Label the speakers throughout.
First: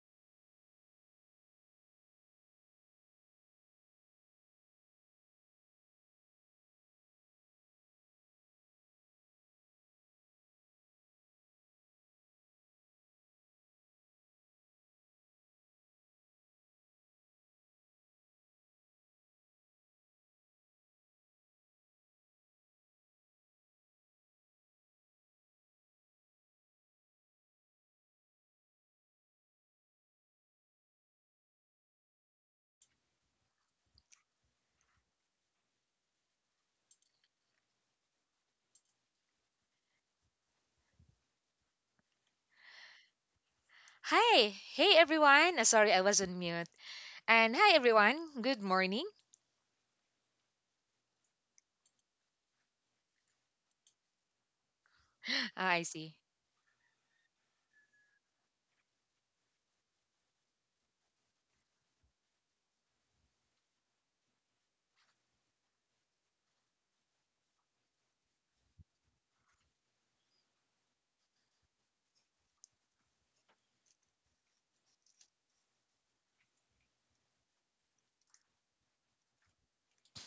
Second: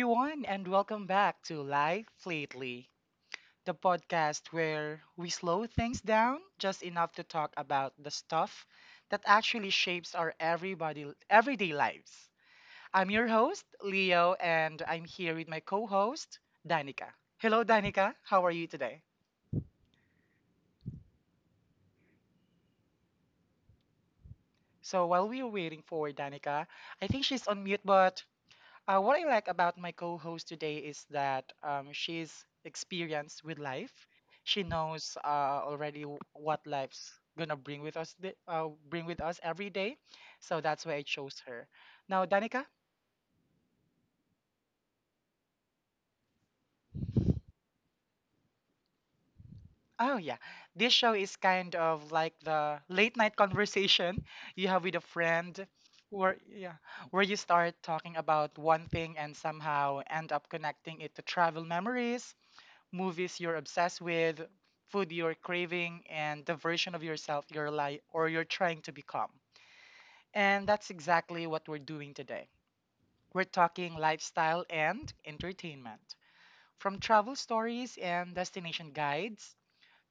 Speaker 1: everyone, and welcome back to Life Lately, the podcast where we slow things down just enough to talk about the stuff that actually shapes our everybody everyday lives. I'm your host, Leo, and I'm here with my co-host, Danica. Hello, Danica. How are you today? So while we are waiting for Danica, I think she's on mute, but what I like about my co-host today is that she's experienced with life. She knows already what life's gonna bring with us, bring with us every day. So that's why I chose her. Now, Danica.
Speaker 2: Hi, hey everyone. Sorry, I was on mute. And hi everyone. Good morning.
Speaker 1: Oh yeah, this show is kind of like the late night conversation you have with a friend,
Speaker 2: Ah, I see.
Speaker 1: where yeah, where you start talking about one thing and somehow end up connecting it to travel memories, movies you're obsessed with, food you're craving, and the version of yourself you're like or you're trying to become. And that's exactly what we're doing today. We're talking lifestyle and entertainment. From travel stories and destination guides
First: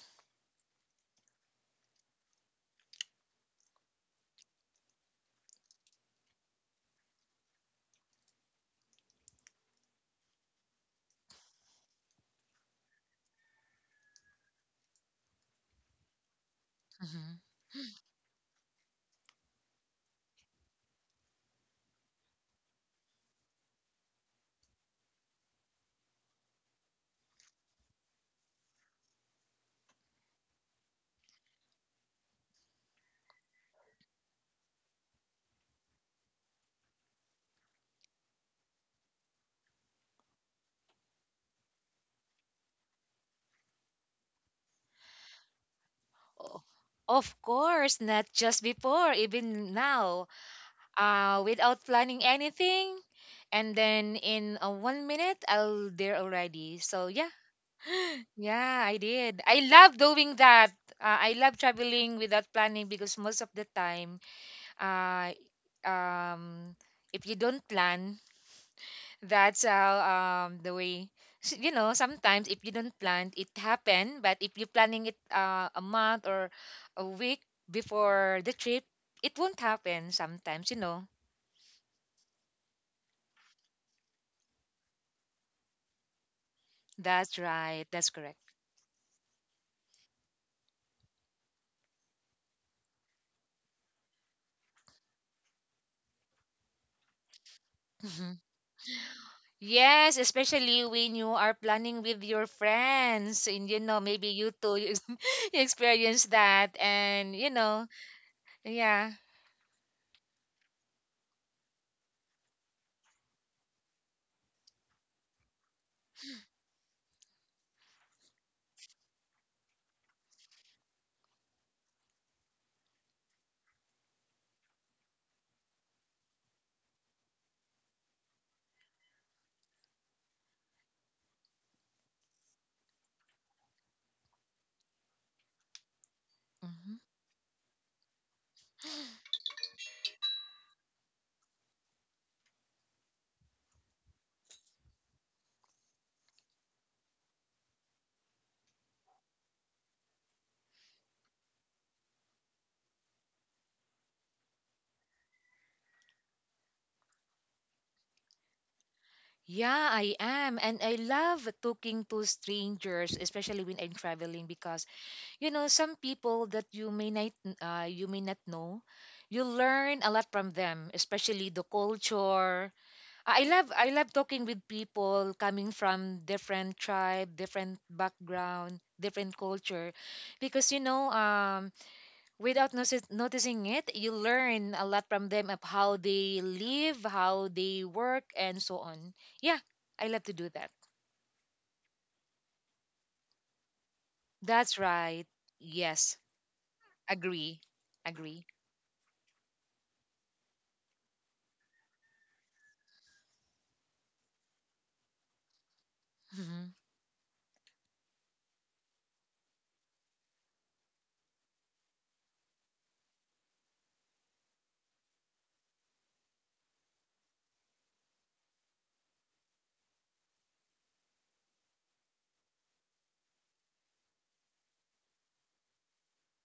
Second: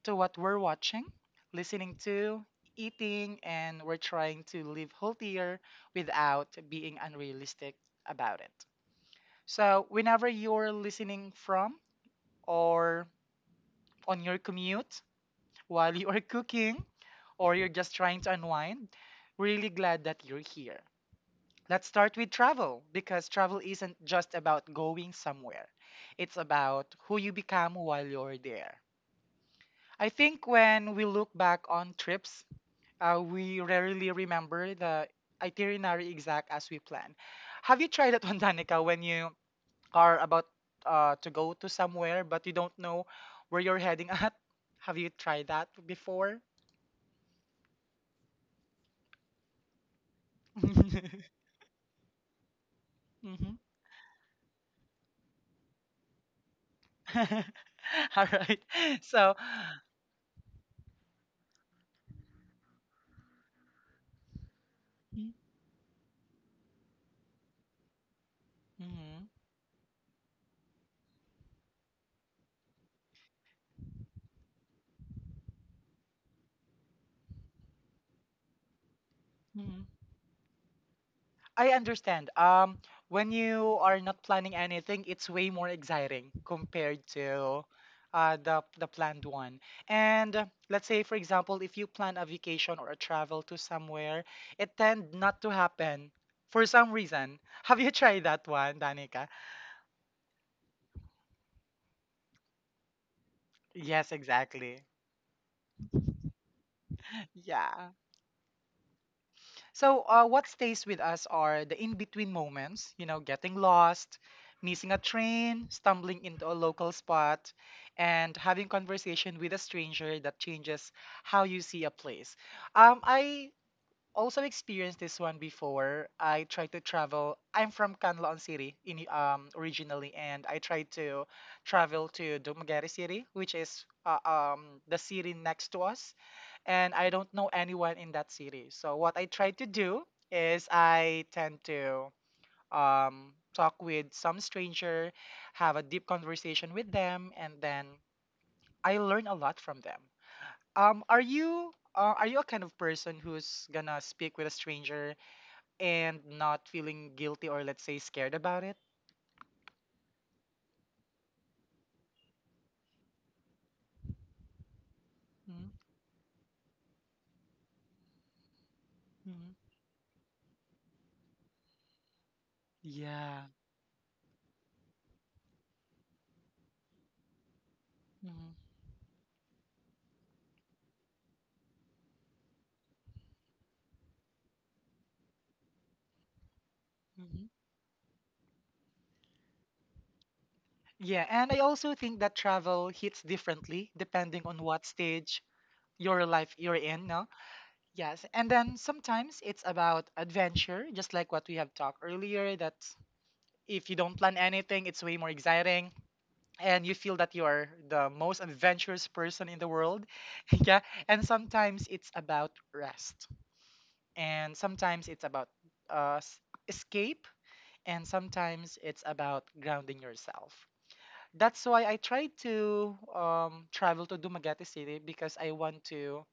Speaker 1: to what we're watching, listening to, eating, and we're trying to live healthier without being unrealistic about it. So, whenever you're listening from or on your commute, while you are cooking
Speaker 2: Mhm.
Speaker 1: or you're just trying to unwind, really glad that you're here. Let's start with travel because travel isn't just about going somewhere, it's about who you become while you're there. I think when we look back on trips, we rarely remember the itinerary exact as we plan. Have you tried that one, Danica, when you are about to go to somewhere but you don't know where you're heading at? Have you tried that before?
Speaker 2: O- Of course, not just before, even now. Without planning anything,
Speaker 1: Mm-hmm.
Speaker 2: and then in 1 minute, I'll there already. So yeah,
Speaker 1: All right.
Speaker 2: yeah, I did.
Speaker 1: So,
Speaker 2: I love doing that. I love traveling without planning because most of the time, uh, um, if you don't plan,
Speaker 1: mm-hmm.
Speaker 2: that's how the way, you know, sometimes if you don't plan it happen, but if you're planning it a month or a week before the trip, it won't
Speaker 1: hmm
Speaker 2: happen sometimes.
Speaker 1: I understand. When you are not planning anything, it's way more exciting compared
Speaker 2: That's
Speaker 1: to
Speaker 2: right, that's correct.
Speaker 1: the planned one. And let's say, for example, if you plan a vacation or a travel to somewhere, it tend not to happen for some reason. Have you tried
Speaker 2: Mhm.
Speaker 1: that one, Danica?
Speaker 2: Yes, especially when you are planning with your friends, and you know,
Speaker 1: Yes,
Speaker 2: maybe you too,
Speaker 1: exactly.
Speaker 2: you you experience that, and you know
Speaker 1: Yeah.
Speaker 2: yeah.
Speaker 1: So, what stays with us are the in between moments, you know, getting lost, missing a train, stumbling into a local spot, and having conversation with a stranger that changes how you see a place. I also experienced this one before. I tried to travel. I'm from Canloan City in, originally, and I tried to travel to Dumaguete City, which is the city next to us,
Speaker 2: Mhm.
Speaker 1: and I don't know anyone in that city. So what I try to do is I tend to talk with some stranger, have a deep conversation with them, and then I learn a lot from them. Are you a kind of person who's gonna speak with a stranger and not feeling guilty or let's say scared about it?
Speaker 2: Yeah, I am. And I love talking to strangers, especially when I'm traveling, because you know, some people that you may not know, you
Speaker 1: Mm-hmm.
Speaker 2: learn a lot from them, especially the culture. I
Speaker 1: Yeah.
Speaker 2: love I love talking with people coming from different tribe, different background,
Speaker 1: hmm
Speaker 2: different culture, because without noticing it, you learn a lot from them, of how they live, how
Speaker 1: hmm
Speaker 2: they work and so on yeah I love to do that.
Speaker 1: Yeah, and I also think that travel hits differently depending on
Speaker 2: That's
Speaker 1: what
Speaker 2: right.
Speaker 1: stage
Speaker 2: Yes.
Speaker 1: your life you're in, no?
Speaker 2: Agree.
Speaker 1: Yes,
Speaker 2: Agree.
Speaker 1: and then sometimes it's about adventure, just like what we have talked earlier, that if you don't plan anything, it's way more exciting and you feel that you are the most adventurous person in the world. Yeah, and sometimes it's about rest, and sometimes it's about uh, s- escape, and sometimes it's about grounding yourself. That's why I try to travel to Dumaguete City because I want to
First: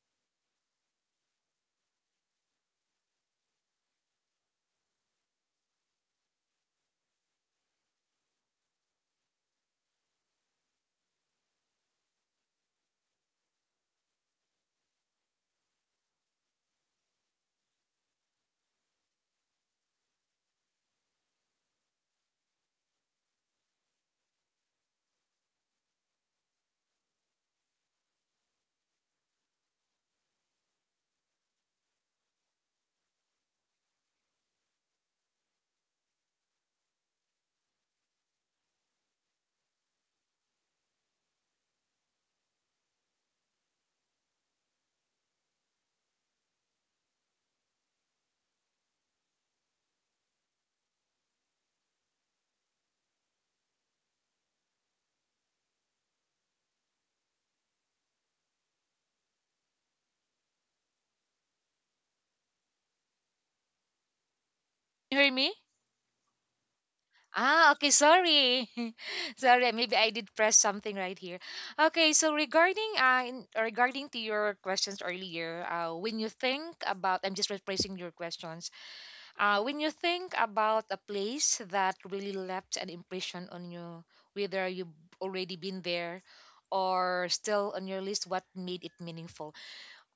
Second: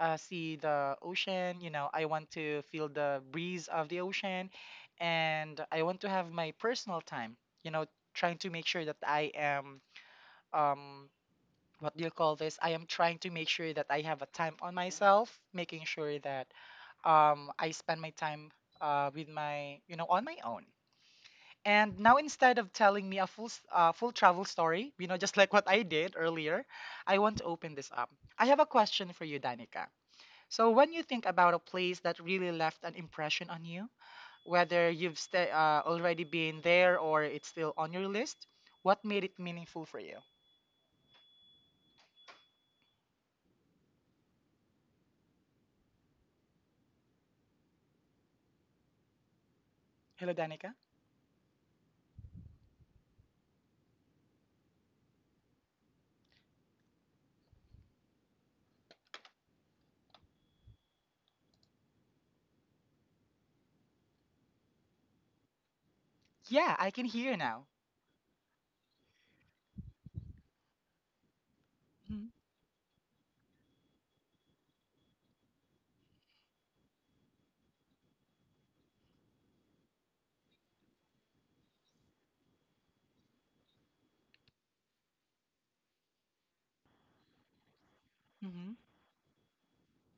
Speaker 1: see the ocean. You know, I want to feel the breeze of the ocean, and I want to have my personal time. You know, trying to make sure that I am um, what do you call this? I am trying to make sure that I have a time on myself, making sure that I spend my time with my, you know, on my own. And now instead of telling me a full travel story, you know, just like what I did earlier, I want to open this up. I have a question for you, Danica. So when you think about a place that really left an impression on you, whether you've sta already been there or it's still on your list, what made it meaningful for you? Hello, Danica.
Speaker 2: You hear me?
Speaker 1: Yeah, I can hear now.
Speaker 2: Ah, okay, sorry. Sorry, maybe I did press something right here. Okay, so regarding regarding to your questions earlier, when you think about, I'm just rephrasing your questions. Uh, when you think about a place that really left an impression on you, whether you've already been there or still on your list, what
Speaker 1: Mm-hmm.
Speaker 2: made it meaningful?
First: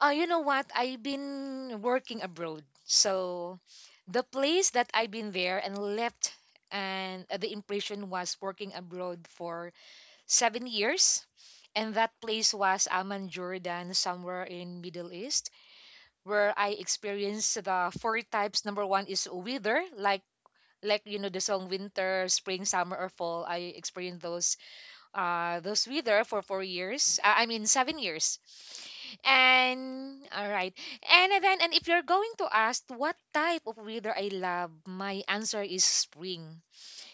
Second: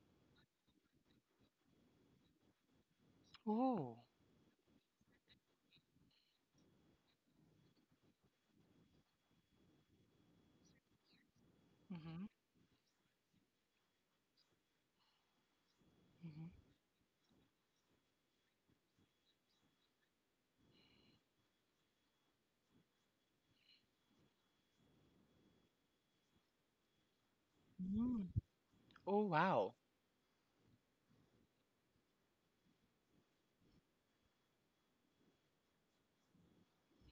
Speaker 2: You know what? I've been working abroad. So
Speaker 1: Oh.
Speaker 2: the place that I've been there and left and the impression was working abroad for 7 years. And that
Speaker 1: Mm-hmm.
Speaker 2: place was Amman, Jordan, somewhere in Middle East, where I experienced the four types. Number one is weather, like you know, the song, winter, spring, summer, or fall. I experienced those were there for 4 years. I mean, seven
Speaker 1: Mm-hmm.
Speaker 2: years.
Speaker 1: Oh wow.
Speaker 2: And all right. And then, and if you're going to ask what type of weather I love, my answer is spring.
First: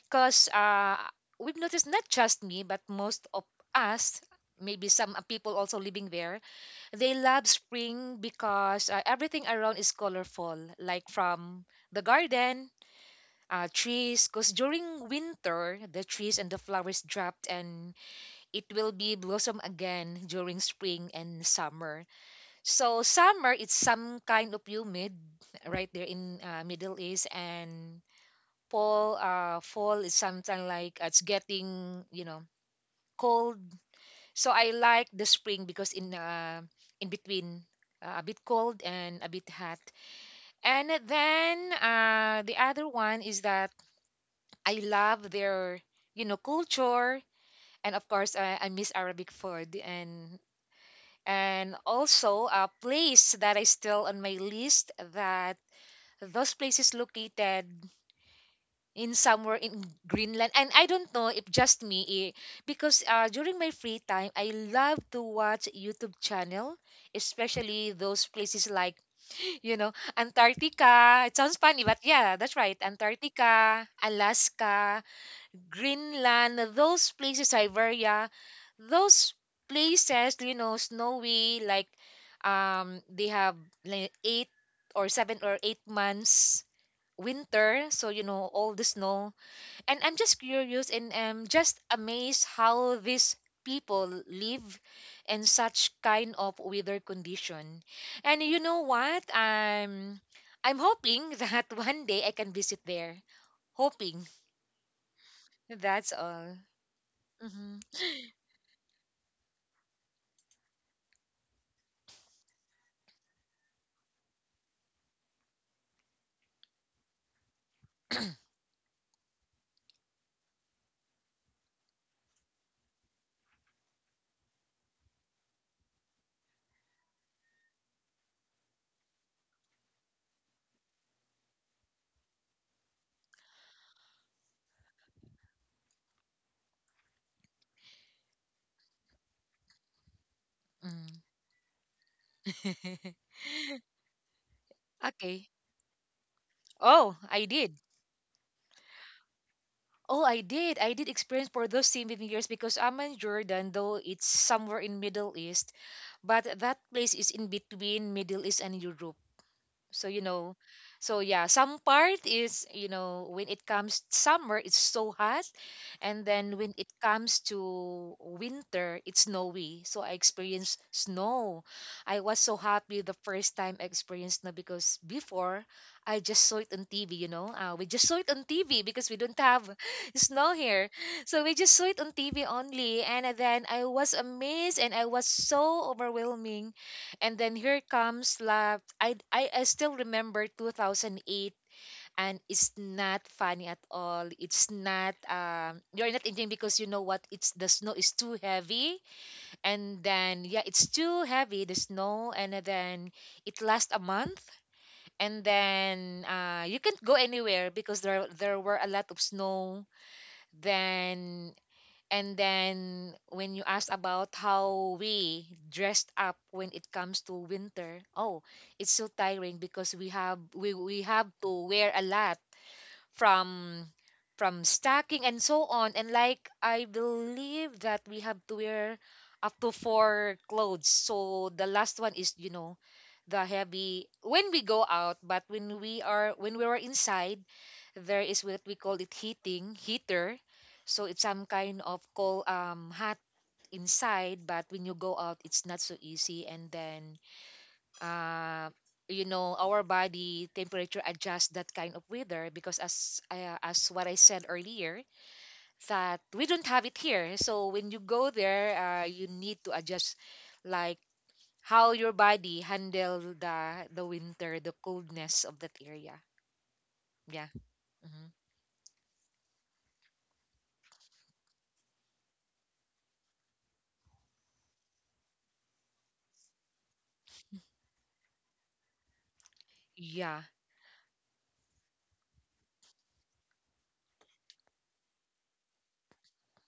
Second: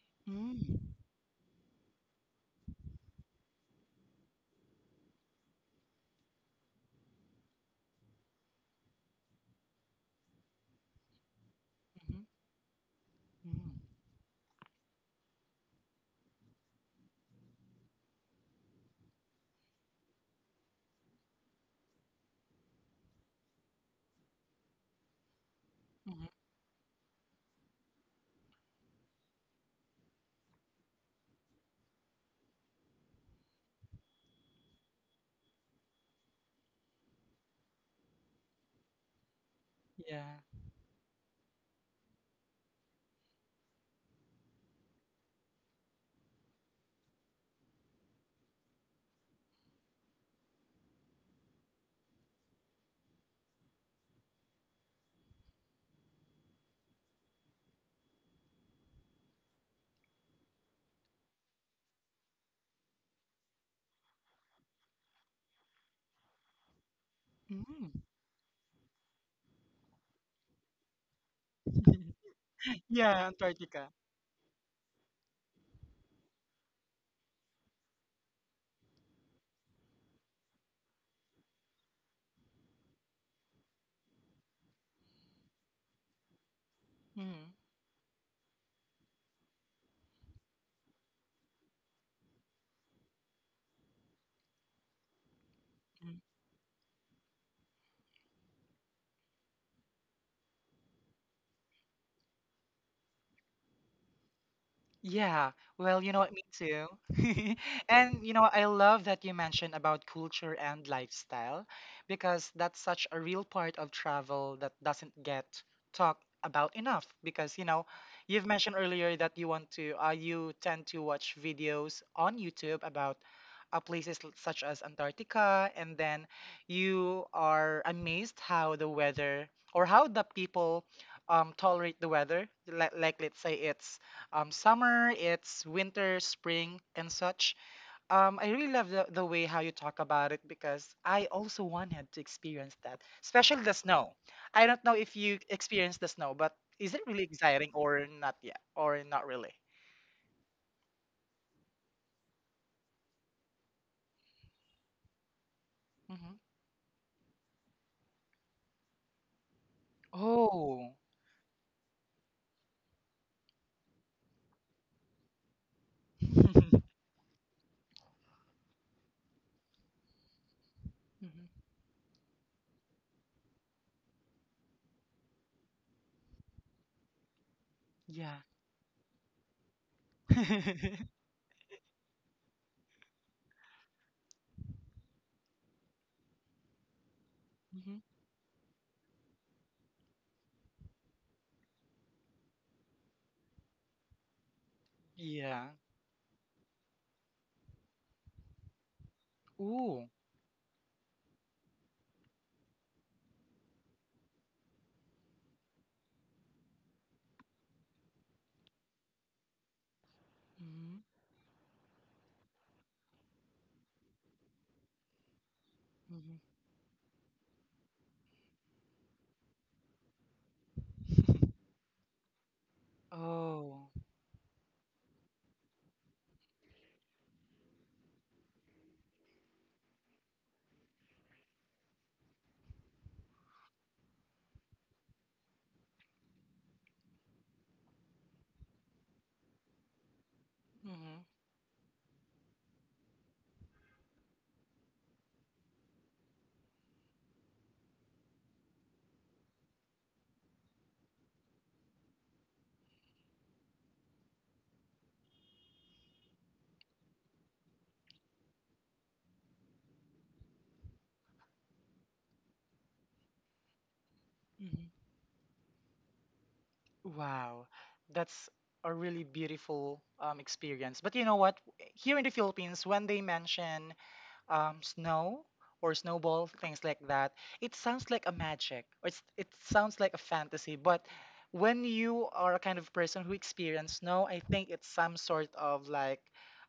Speaker 2: Because
Speaker 1: Mm-hmm.
Speaker 2: we've noticed, not just me, but most of us, maybe some people also living there, they love spring because everything around is colorful, like from the garden.
Speaker 1: Mm-hmm.
Speaker 2: Trees, because during winter the trees and the flowers dropped, and it will be blossom again during spring and summer. So summer, it's some kind of humid right there
Speaker 1: Mm-hmm.
Speaker 2: in Middle East, and fall is something like it's getting, you know, cold. So I like the spring because in between a bit cold and a bit hot.
Speaker 1: Yeah.
Speaker 2: And then the other one is that I love their, you know, culture, and of course I miss Arabic food. And also a place that is still on my list, that those places located in somewhere in Greenland. And I don't know if just me, eh, because during my free time I love to watch YouTube channel, especially
Speaker 1: Mm-hmm.
Speaker 2: those places like, you know, Antarctica, it sounds funny, but yeah, that's right,
Speaker 1: Yeah,
Speaker 2: Antarctica,
Speaker 1: Antarctica.
Speaker 2: Alaska, Greenland, those places, Siberia, those places, you know, snowy, like they have like eight or seven or eight months
Speaker 1: Mm-hmm.
Speaker 2: winter. So, you know, all the snow. And I'm just curious, and I'm just amazed how these people live in such kind of weather condition. And you know what? I'm hoping that one day I can visit there. Hoping.
Speaker 1: Yeah, well, you
Speaker 2: That's
Speaker 1: know what, me
Speaker 2: all.
Speaker 1: too.
Speaker 2: Mm-hmm.
Speaker 1: And you know, I love that you mentioned about culture and lifestyle because that's such a real part of travel that doesn't get talked about enough. Because you know, you've mentioned earlier that you want to, you tend to watch videos on YouTube about places such as Antarctica, and then you are amazed how the weather or how the people tolerate the weather. Like let's say it's summer, it's winter, spring, and such. I really love the way how you talk about it because
Speaker 2: Mm.
Speaker 1: I also wanted to experience that, especially the snow. I don't know if you
Speaker 2: Okay.
Speaker 1: experience the snow, but is it
Speaker 2: Oh,
Speaker 1: really
Speaker 2: I
Speaker 1: exciting
Speaker 2: did.
Speaker 1: or not yet, or not really?
Speaker 2: Oh, I did. I did experience for those 7 years, because I'm in Jordan, though it's somewhere in Middle East,
Speaker 1: hmm
Speaker 2: but that place is in between Middle East and Europe. So you know,
Speaker 1: Oh,
Speaker 2: so yeah, some part is, you know, when it comes summer, it's so hot, and then when
Speaker 1: Mhm.
Speaker 2: it comes to winter, it's snowy. So I experienced snow. I was so happy the first time I experienced snow, because before I just saw it on TV. You know, we just saw it
Speaker 1: Yeah,
Speaker 2: on TV because we don't have snow here,
Speaker 1: hmm
Speaker 2: so we just saw it on TV only. And then I was amazed, and I was so overwhelming, and then here comes love. I still remember 2008, and it's not funny at all. It's not,
Speaker 1: yeah.
Speaker 2: you're not enjoying, because you know what? It's The snow is too heavy. And
Speaker 1: Ooh.
Speaker 2: then, yeah, it's too heavy, the snow. And then it lasts a month. And then you can't go anywhere because there were a lot of snow.
Speaker 1: hmm
Speaker 2: Then and then when you asked about how we dressed
Speaker 1: hmm
Speaker 2: up when it comes to winter, oh, it's so tiring because we have to wear a lot, from
Speaker 1: Oh.
Speaker 2: stacking and so on. And like I believe that we have to wear up to four clothes. So the last one is, you know, the heavy when we go out, but when we are when we were inside, there is what we call it heating, heater, so it's
Speaker 1: hmm
Speaker 2: some kind of cold, hot inside, but when you go out it's not so easy. And then uh you know, our body temperature adjusts that kind of weather, because as what I said earlier, that we don't have it here, so when you go there, you need to adjust, like, how your body handle the winter, the
Speaker 1: hmm
Speaker 2: coldness of that area. Yeah.
Speaker 1: Wow,
Speaker 2: Hmm.
Speaker 1: that's a really beautiful experience. But you know what? Here in the Philippines, when they mention snow or snowball, things like that, it sounds like a magic, or it's, it sounds like a
Speaker 2: Yeah.
Speaker 1: fantasy. But when you are a kind of person who experience snow, I think it's some sort of like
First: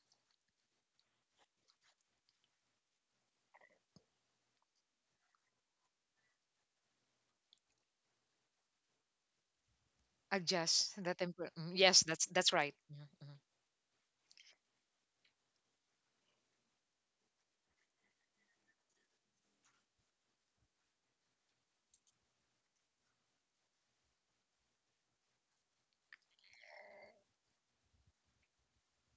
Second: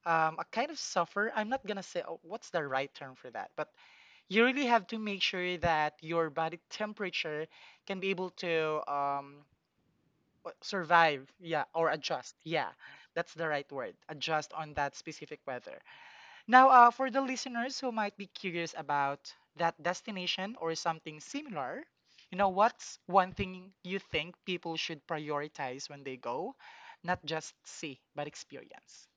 Speaker 1: a kind of suffer. I'm not gonna say oh, what's the right term for that, but you really have to make sure that your body temperature can be able to.
Speaker 2: Adjust the
Speaker 1: Survive,
Speaker 2: temper.
Speaker 1: yeah,
Speaker 2: Mm,
Speaker 1: or
Speaker 2: yes, that's
Speaker 1: adjust, yeah,
Speaker 2: right. Mhm,
Speaker 1: that's
Speaker 2: mhm.
Speaker 1: the right word, adjust on that specific weather. Now, for the listeners who might be curious about that destination or something similar, you know, what's one thing you think people should prioritize when they go, not just see but experience?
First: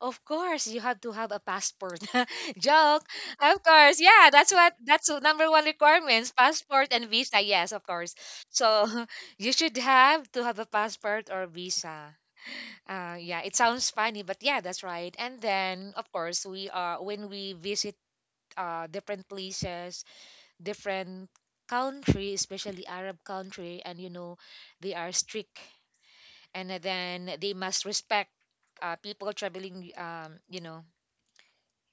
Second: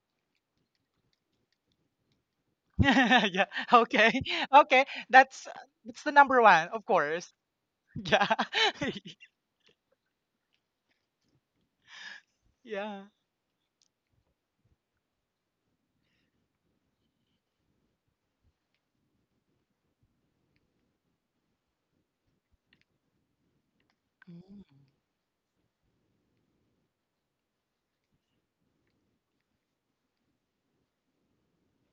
Speaker 2: Of course, you have to have a passport. Joke.
Speaker 1: Yeah,
Speaker 2: Of course.
Speaker 1: okay.
Speaker 2: Yeah, that's what,
Speaker 1: Okay,
Speaker 2: that's the number one
Speaker 1: that's the
Speaker 2: requirements,
Speaker 1: number one, of
Speaker 2: passport and
Speaker 1: course.
Speaker 2: visa. Yes, of course.
Speaker 1: Yeah.
Speaker 2: So you should have to have a passport or visa.
Speaker 1: Yeah.
Speaker 2: Yeah, it sounds funny, but yeah, that's right. And then, of course, we are when we visit different places, different country, especially Arab country, and you know,
Speaker 1: Mm,
Speaker 2: they are strict, and then they must respect people traveling. You know,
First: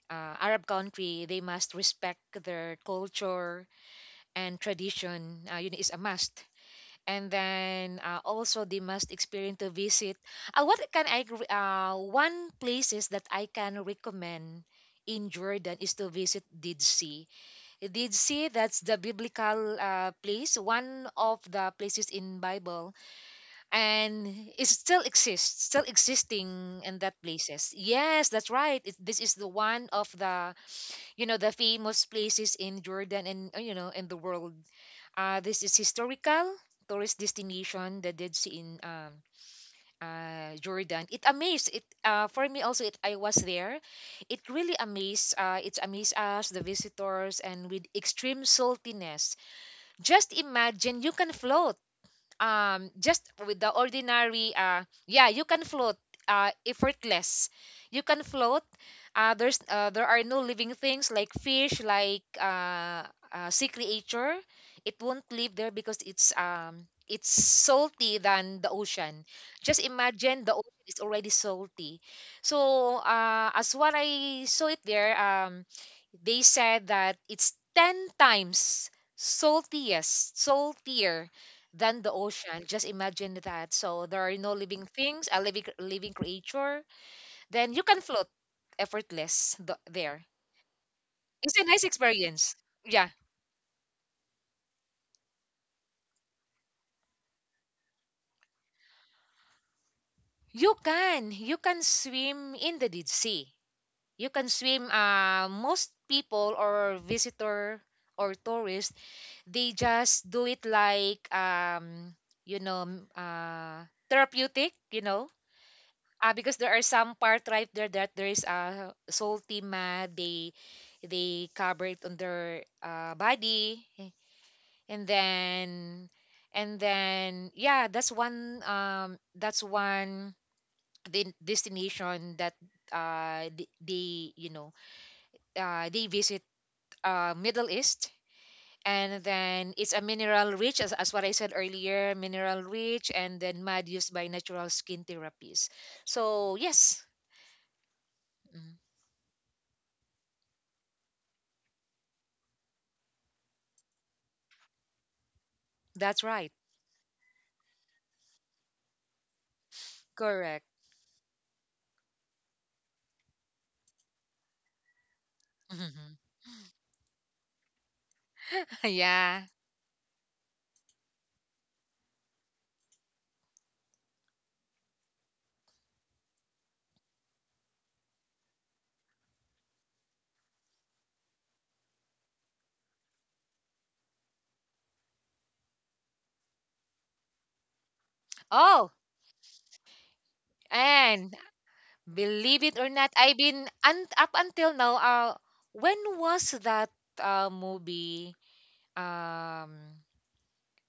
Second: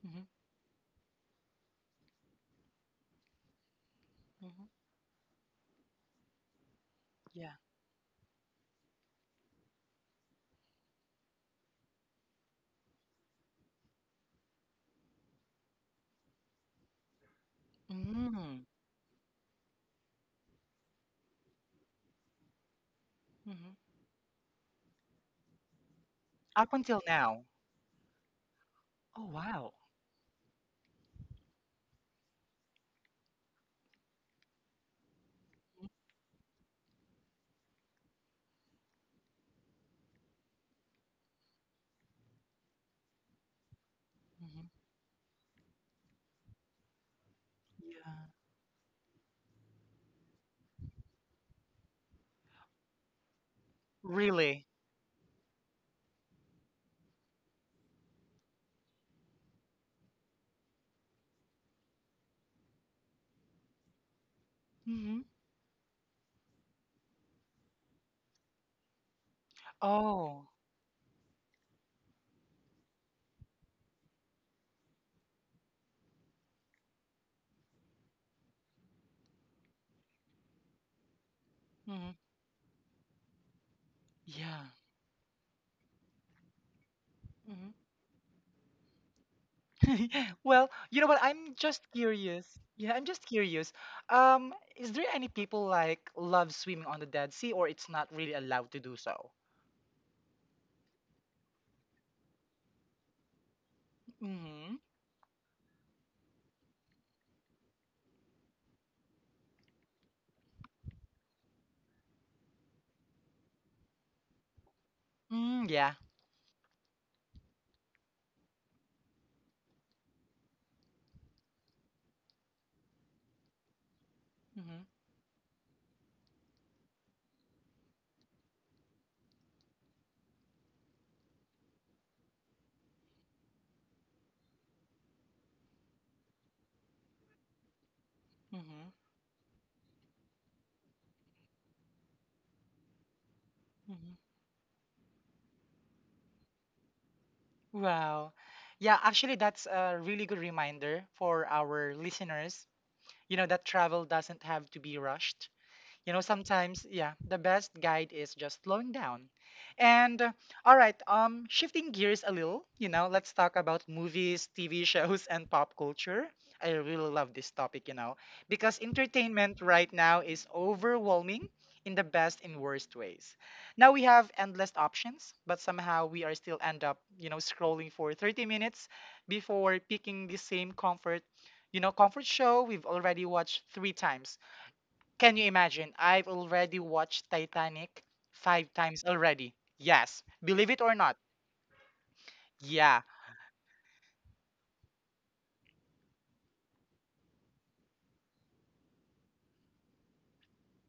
Speaker 1: mhm,
Speaker 2: Arab country, they must respect their culture and
Speaker 1: mhm.
Speaker 2: tradition. You know, is a must. And
Speaker 1: Yeah.
Speaker 2: then also they must experience to visit. What can I? Re- One places that I can recommend in Jordan is to visit Dead Sea. Did see
Speaker 1: Mm-hmm.
Speaker 2: That's the biblical place, one of the places in bible, and it still exists, still
Speaker 1: Up
Speaker 2: existing in
Speaker 1: until
Speaker 2: that
Speaker 1: now.
Speaker 2: places. Yes, that's right, this
Speaker 1: Oh,
Speaker 2: is the
Speaker 1: wow.
Speaker 2: one of the, you know, the famous places in Jordan, and you know, in the world. This is historical tourist destination, that did see in Jordan. It amazed it for me also. It I was there. It
Speaker 1: Mhm.
Speaker 2: really amazed. It amazed us the visitors, and with
Speaker 1: Yeah.
Speaker 2: extreme saltiness, just imagine, you can float, just with the ordinary,
Speaker 1: Really?
Speaker 2: yeah, you can float, effortless, you can float. There are no living things like fish, like sea creature. It
Speaker 1: hmm
Speaker 2: won't live there because it's salty than the ocean. Just imagine,
Speaker 1: Oh.
Speaker 2: the ocean is already salty. So as what I saw it there, they said that it's 10 times saltier than the
Speaker 1: Mhm.
Speaker 2: ocean. Just imagine that. So there are no
Speaker 1: Yeah.
Speaker 2: living things, a living creature. Then
Speaker 1: hmm
Speaker 2: you can float effortless, there.
Speaker 1: Well, you know what? I'm
Speaker 2: It's a nice
Speaker 1: just curious.
Speaker 2: experience.
Speaker 1: Yeah, I'm
Speaker 2: Yeah.
Speaker 1: just curious. Is there any people like love swimming on the Dead Sea or it's not really allowed to do so?
Speaker 2: You can. You can swim in the deep sea. You can
Speaker 1: hmm
Speaker 2: swim. Most people or visitor or tourists, they just do it like you know, therapeutic, you know,
Speaker 1: Mm, yeah.
Speaker 2: because there are some part right there that there is a salty mad, they cover it on their body, eh,
Speaker 1: hmm
Speaker 2: and then yeah, that's one, de- destination that they, you know, they visit Middle East.
Speaker 1: hmm
Speaker 2: And then it's a mineral rich, as what I said earlier, mineral rich, and then mud used
Speaker 1: hmm
Speaker 2: by natural skin therapies. So yes.
Speaker 1: Wow.
Speaker 2: Mm,
Speaker 1: Yeah, actually, that's a really good reminder for our listeners. You know, that travel doesn't have to be rushed. You know,
Speaker 2: that's right,
Speaker 1: sometimes, yeah, the best guide is just slowing down. And
Speaker 2: correct.
Speaker 1: all right, shifting gears a little, you know, let's talk about movies, TV shows, and pop
Speaker 2: Mhm.
Speaker 1: culture. I really love this topic, you know, because
Speaker 2: Yeah.
Speaker 1: entertainment right now is overwhelming in the best and worst ways. Now we have endless options, but somehow we are still end up, you know, scrolling for 30 minutes before picking the same comfort, you know, comfort show we've already watched three times. Can you imagine? I've already watched Titanic five
Speaker 2: Oh,
Speaker 1: times already. Yes. Believe it or not.
Speaker 2: and believe it or
Speaker 1: Yeah.
Speaker 2: not, up until now, when was that movie, um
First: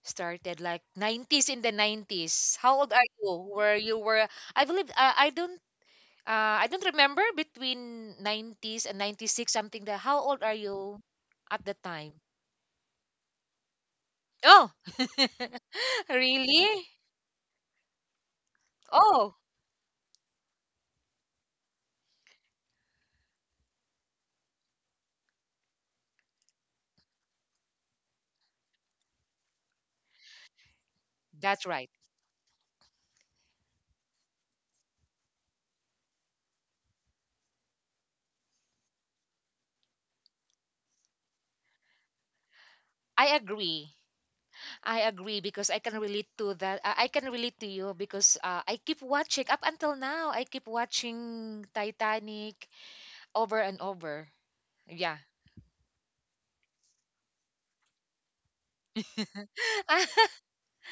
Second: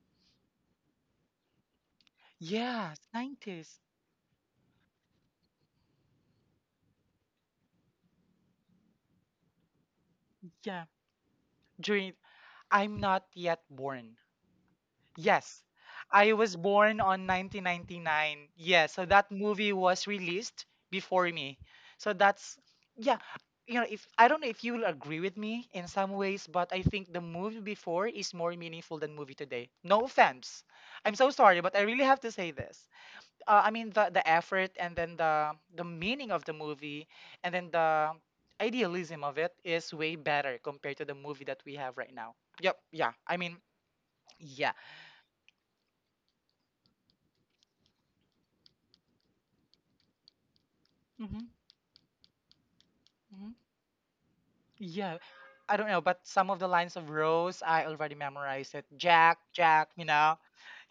Speaker 2: started like 90s, in the 90s, how old are
Speaker 1: Yes.
Speaker 2: you, where
Speaker 1: nineties.
Speaker 2: you were, I believe, I don't remember, between 90s and 96, something that, how old are
Speaker 1: Yeah.
Speaker 2: you at the time?
Speaker 1: During, I'm not yet born.
Speaker 2: Oh.
Speaker 1: Yes. I was
Speaker 2: Really?
Speaker 1: born on 1999. Yeah. So that
Speaker 2: Oh,
Speaker 1: movie was released before me. So that's, yeah. You know, if I don't know if you will agree with me in some ways, but I think the movie before is more meaningful than movie today. No offense. I'm so sorry,
Speaker 2: that's
Speaker 1: but I
Speaker 2: right.
Speaker 1: really have to say this. I mean the effort and then the meaning of the movie and then the idealism of it is way better compared to the movie that we have right now. Yep. Yeah.
Speaker 2: I
Speaker 1: I mean,
Speaker 2: agree.
Speaker 1: yeah.
Speaker 2: I agree, because I can relate to that. I can relate to you, because I keep watching up until now. I keep
Speaker 1: hmm
Speaker 2: watching Titanic
Speaker 1: hmm
Speaker 2: over and over. Yeah.
Speaker 1: Yeah. I don't know, but some of the lines of Rose, I already memorized it. Jack, Jack, you know.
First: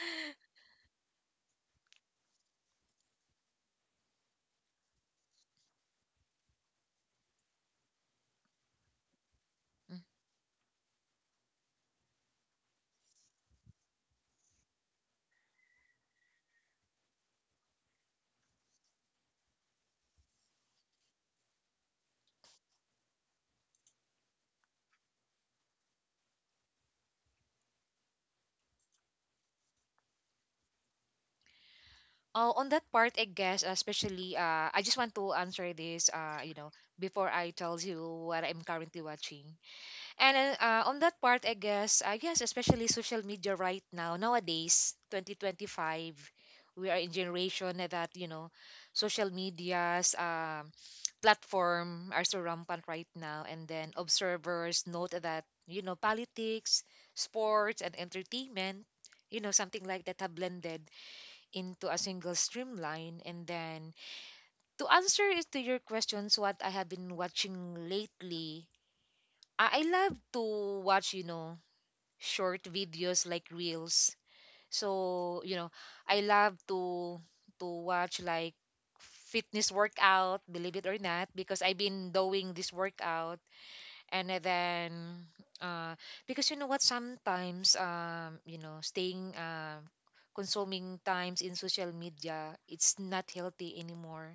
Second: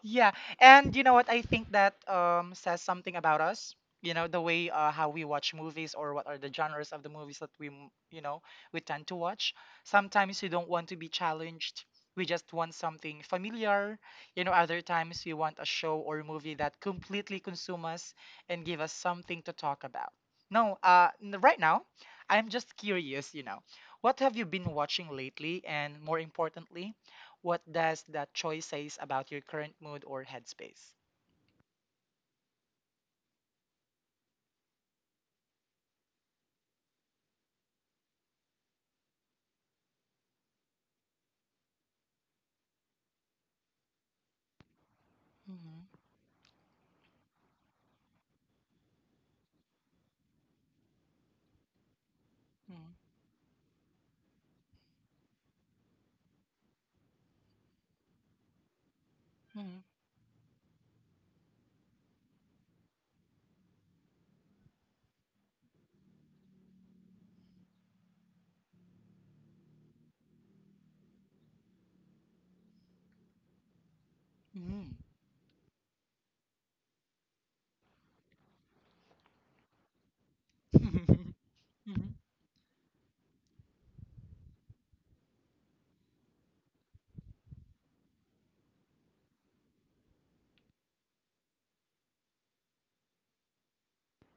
Speaker 1: Yeah, and you know what? I think that says something about us. You know, the way how we watch movies or what are the genres of the movies that you know, we tend to watch.
Speaker 2: Mhm.
Speaker 1: Sometimes we don't want to be challenged. We just want something familiar. You know, other times we want a show or a movie that completely consume us and give us something to talk about. No, n- Right now, I'm just curious, you know, what have you been watching lately? And more importantly, what does that choice says about your current mood or headspace?
Speaker 2: Oh, on that part, I guess, especially, I just want to answer this, you know, before I tell you what I'm currently watching. And on that part, I guess, especially social media right now, nowadays,
Speaker 1: Mhm,
Speaker 2: 2025, we are in generation that, social media's platform are so rampant
Speaker 1: mhm,
Speaker 2: right now. And then observers note that, you know, politics, sports, and entertainment,
Speaker 1: mhm,
Speaker 2: something like that have blended into a single streamline. And then to answer it to your questions, what I have been watching lately, I love to watch, short videos like reels.
Speaker 1: mhm.
Speaker 2: So, I love to watch like fitness workout, believe it
Speaker 1: Mhm,
Speaker 2: or not,
Speaker 1: mhm,
Speaker 2: because I've been doing this workout and then uh, because you know what sometimes staying consuming times in social media, it's not healthy anymore.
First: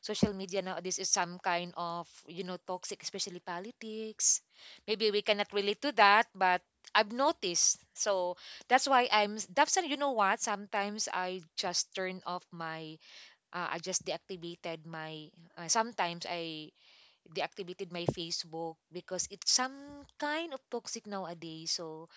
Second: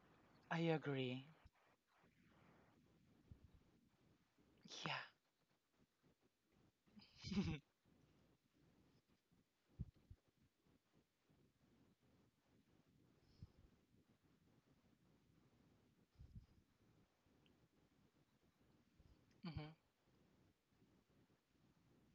Speaker 2: Social
Speaker 1: I
Speaker 2: media nowadays is
Speaker 1: agree.
Speaker 2: some kind of, toxic, especially politics.
Speaker 1: Yeah.
Speaker 2: Maybe we cannot relate to that, but I've
Speaker 1: Mhm,
Speaker 2: noticed. So that's why I'm that's you know what sometimes I just turn off my I just deactivated my Sometimes I deactivated my Facebook because it's
Speaker 1: mhm,
Speaker 2: some kind of toxic nowadays. So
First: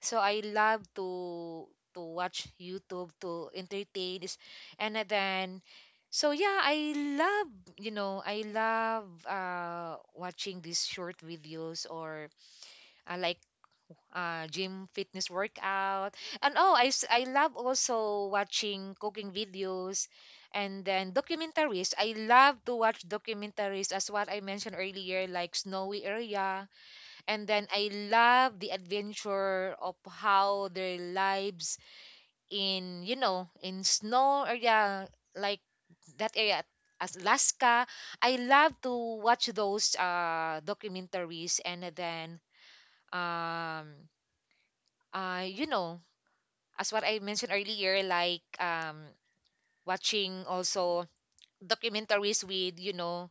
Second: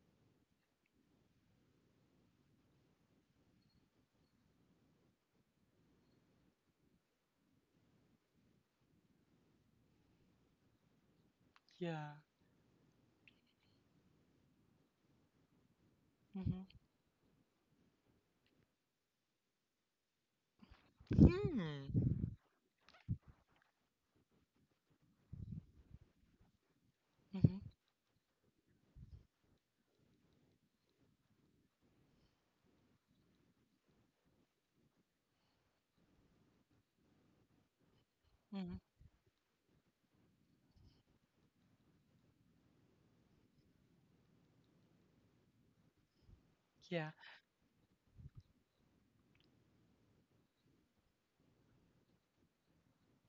Speaker 2: I love to watch YouTube to entertain is. And then, so yeah, I love, I love watching these short videos,
Speaker 1: yeah.
Speaker 2: or like gym fitness workout. And
Speaker 1: Mhm,
Speaker 2: oh, I love also watching cooking videos and then
Speaker 1: Hmm.
Speaker 2: documentaries. I love to watch documentaries as what I mentioned earlier, like Snowy Area. And
Speaker 1: Mhm,
Speaker 2: then I love the adventure of how their lives in, in snow area, like that area as Alaska. I love
Speaker 1: mhm,
Speaker 2: to watch those documentaries, and then um uh you know as what
Speaker 1: yeah.
Speaker 2: I mentioned earlier, like watching also documentaries with,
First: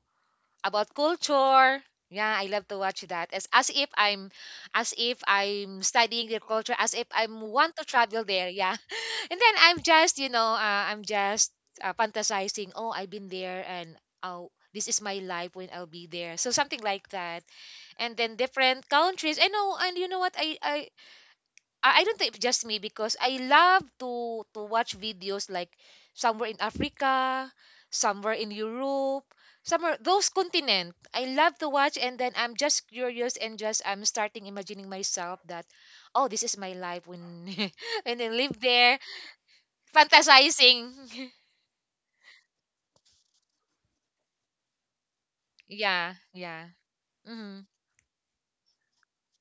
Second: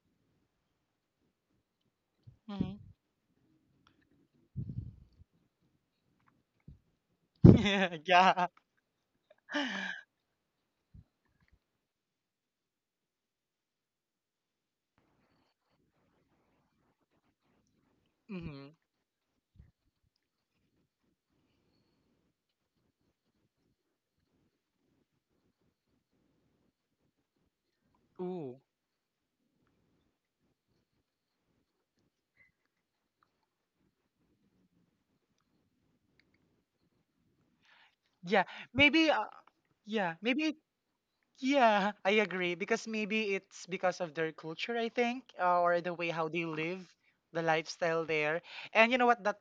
Speaker 2: about culture. Yeah, I love
Speaker 1: Mhm.
Speaker 2: to watch that. As if I'm studying their culture, as if I'm want to travel there.
Speaker 1: Yeah.
Speaker 2: Yeah, and then I'm just, I'm just fantasizing. Oh, I've been there, and oh, this is my life when I'll be there. So something like that. And then
Speaker 1: hmm
Speaker 2: different countries. I know, and you know what? I don't think it's just me because I love to watch videos like somewhere in Africa, somewhere in
Speaker 1: Ooh.
Speaker 2: Europe, somewhere those continent. I love to watch, and then I'm just curious and just I'm starting imagining myself that oh, this is my life when when I
Speaker 1: Yeah.
Speaker 2: live there,
Speaker 1: Maybe. Yeah. Maybe
Speaker 2: fantasizing.
Speaker 1: yeah, I agree because maybe it's because of their culture, I think, or the way
Speaker 2: Yeah,
Speaker 1: how they
Speaker 2: yeah.
Speaker 1: live, the
Speaker 2: Mhm.
Speaker 1: lifestyle there. And you know what? That's,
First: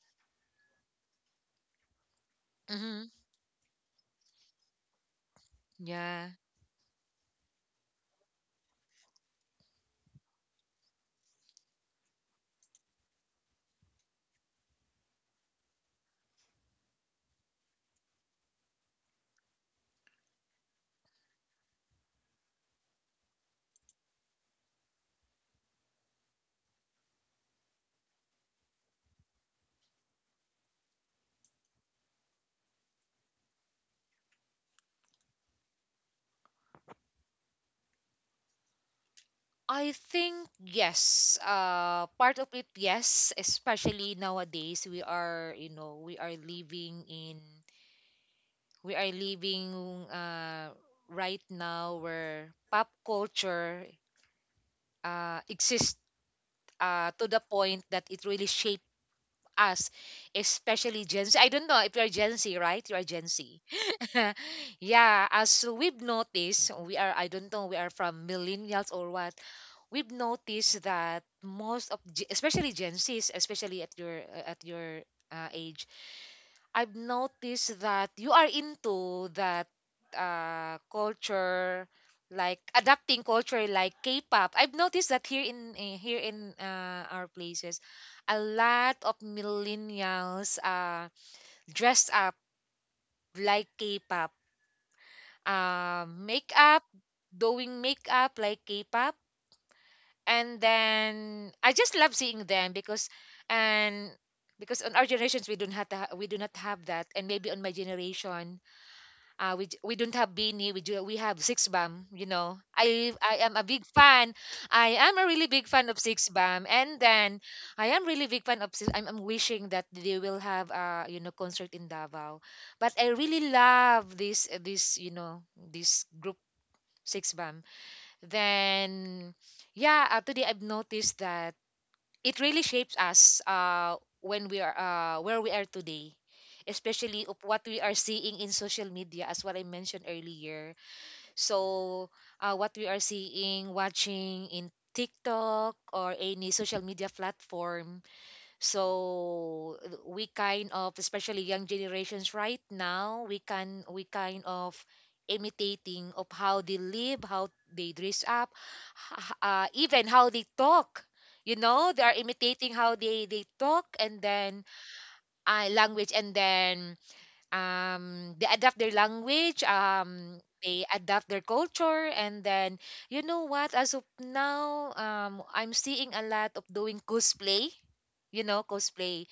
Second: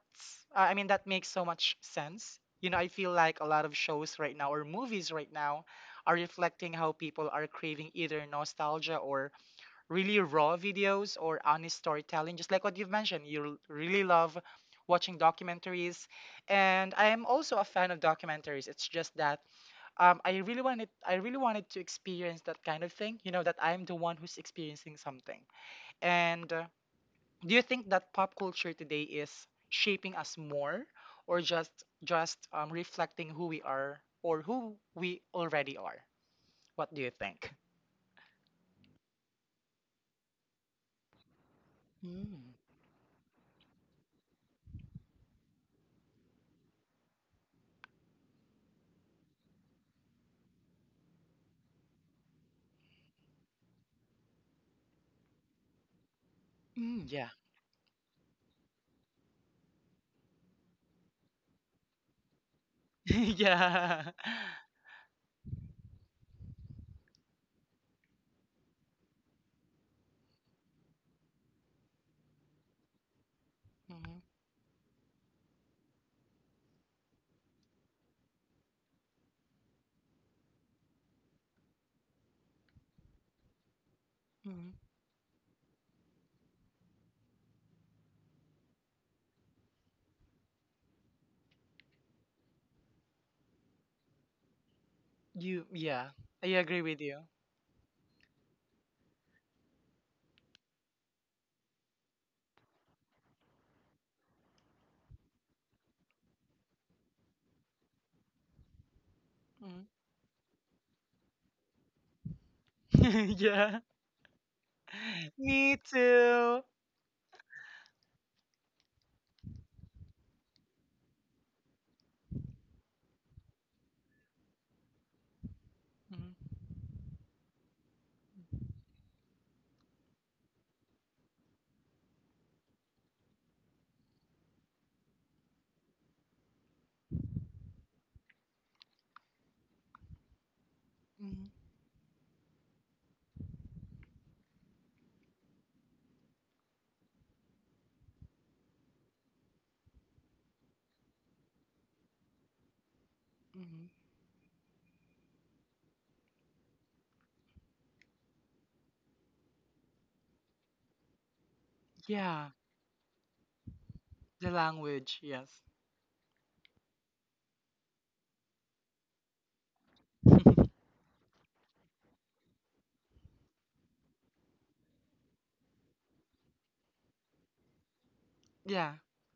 Speaker 1: I mean, that makes so much sense. You know, I
Speaker 2: Mhm.
Speaker 1: feel like a lot of shows right now or movies right now are
Speaker 2: Yeah.
Speaker 1: reflecting how people are craving either nostalgia or really raw videos or honest storytelling, just like what you've mentioned. Really love watching documentaries. And I am also a fan of documentaries. It's just that I really wanted to experience that kind of thing. You know that I'm the one who's experiencing something. And do you think that pop culture today is shaping us more, or just reflecting who we are or who we already are? What do you think?
Speaker 2: I think yes. Part of
Speaker 1: Mm.
Speaker 2: it, yes. Especially nowadays, we are we are living in, we are living uh, right now where pop culture exists
Speaker 1: Mm, yeah.
Speaker 2: to the point that it really shaped us, especially Gen Z. I don't know if you're Gen Z, right? You are Gen Z.
Speaker 1: yeah.
Speaker 2: Yeah. As we've noticed, we are, I don't know, we are from millennials or what. We've noticed that especially Gen Zs, especially
Speaker 1: hmm
Speaker 2: at your age, I've noticed that you are into that culture, like adapting culture like K-pop.
Speaker 1: hmm
Speaker 2: I've noticed that here in our places, a lot of millennials dress up like K-pop,
Speaker 1: You yeah. I agree
Speaker 2: makeup,
Speaker 1: with you.
Speaker 2: doing makeup like K-pop. And then I just love seeing them because, and because on our generations we don't we do not have that, and maybe on my generation
Speaker 1: Mhm.
Speaker 2: we don't have beanie, we have six bam. You know, I I am a
Speaker 1: yeah.
Speaker 2: big fan, I am a really big
Speaker 1: Me
Speaker 2: fan of six
Speaker 1: too.
Speaker 2: bam. And then I am really big fan of I'm wishing that they will have concert in Davao, but I really love this this
Speaker 1: Mhm,
Speaker 2: group six. Then yeah, today I've noticed that it really shapes us, when we are where we are today, especially of what we are seeing in social media, as what I mentioned earlier.
Speaker 1: mhm,
Speaker 2: So what we are seeing watching in TikTok or any social media platform. So we kind of, especially young generations right now,
Speaker 1: mhm.
Speaker 2: we kind of imitating of how they live, how they dress up, even how they talk. You know, they are
Speaker 1: Yeah.
Speaker 2: imitating how they talk. And
Speaker 1: The
Speaker 2: then
Speaker 1: language, yes.
Speaker 2: language. And then they adapt their language, they adapt their culture. And then, you know what, as of now, I'm seeing a lot of doing cosplay. You know,
Speaker 1: Yeah.
Speaker 2: cosplay,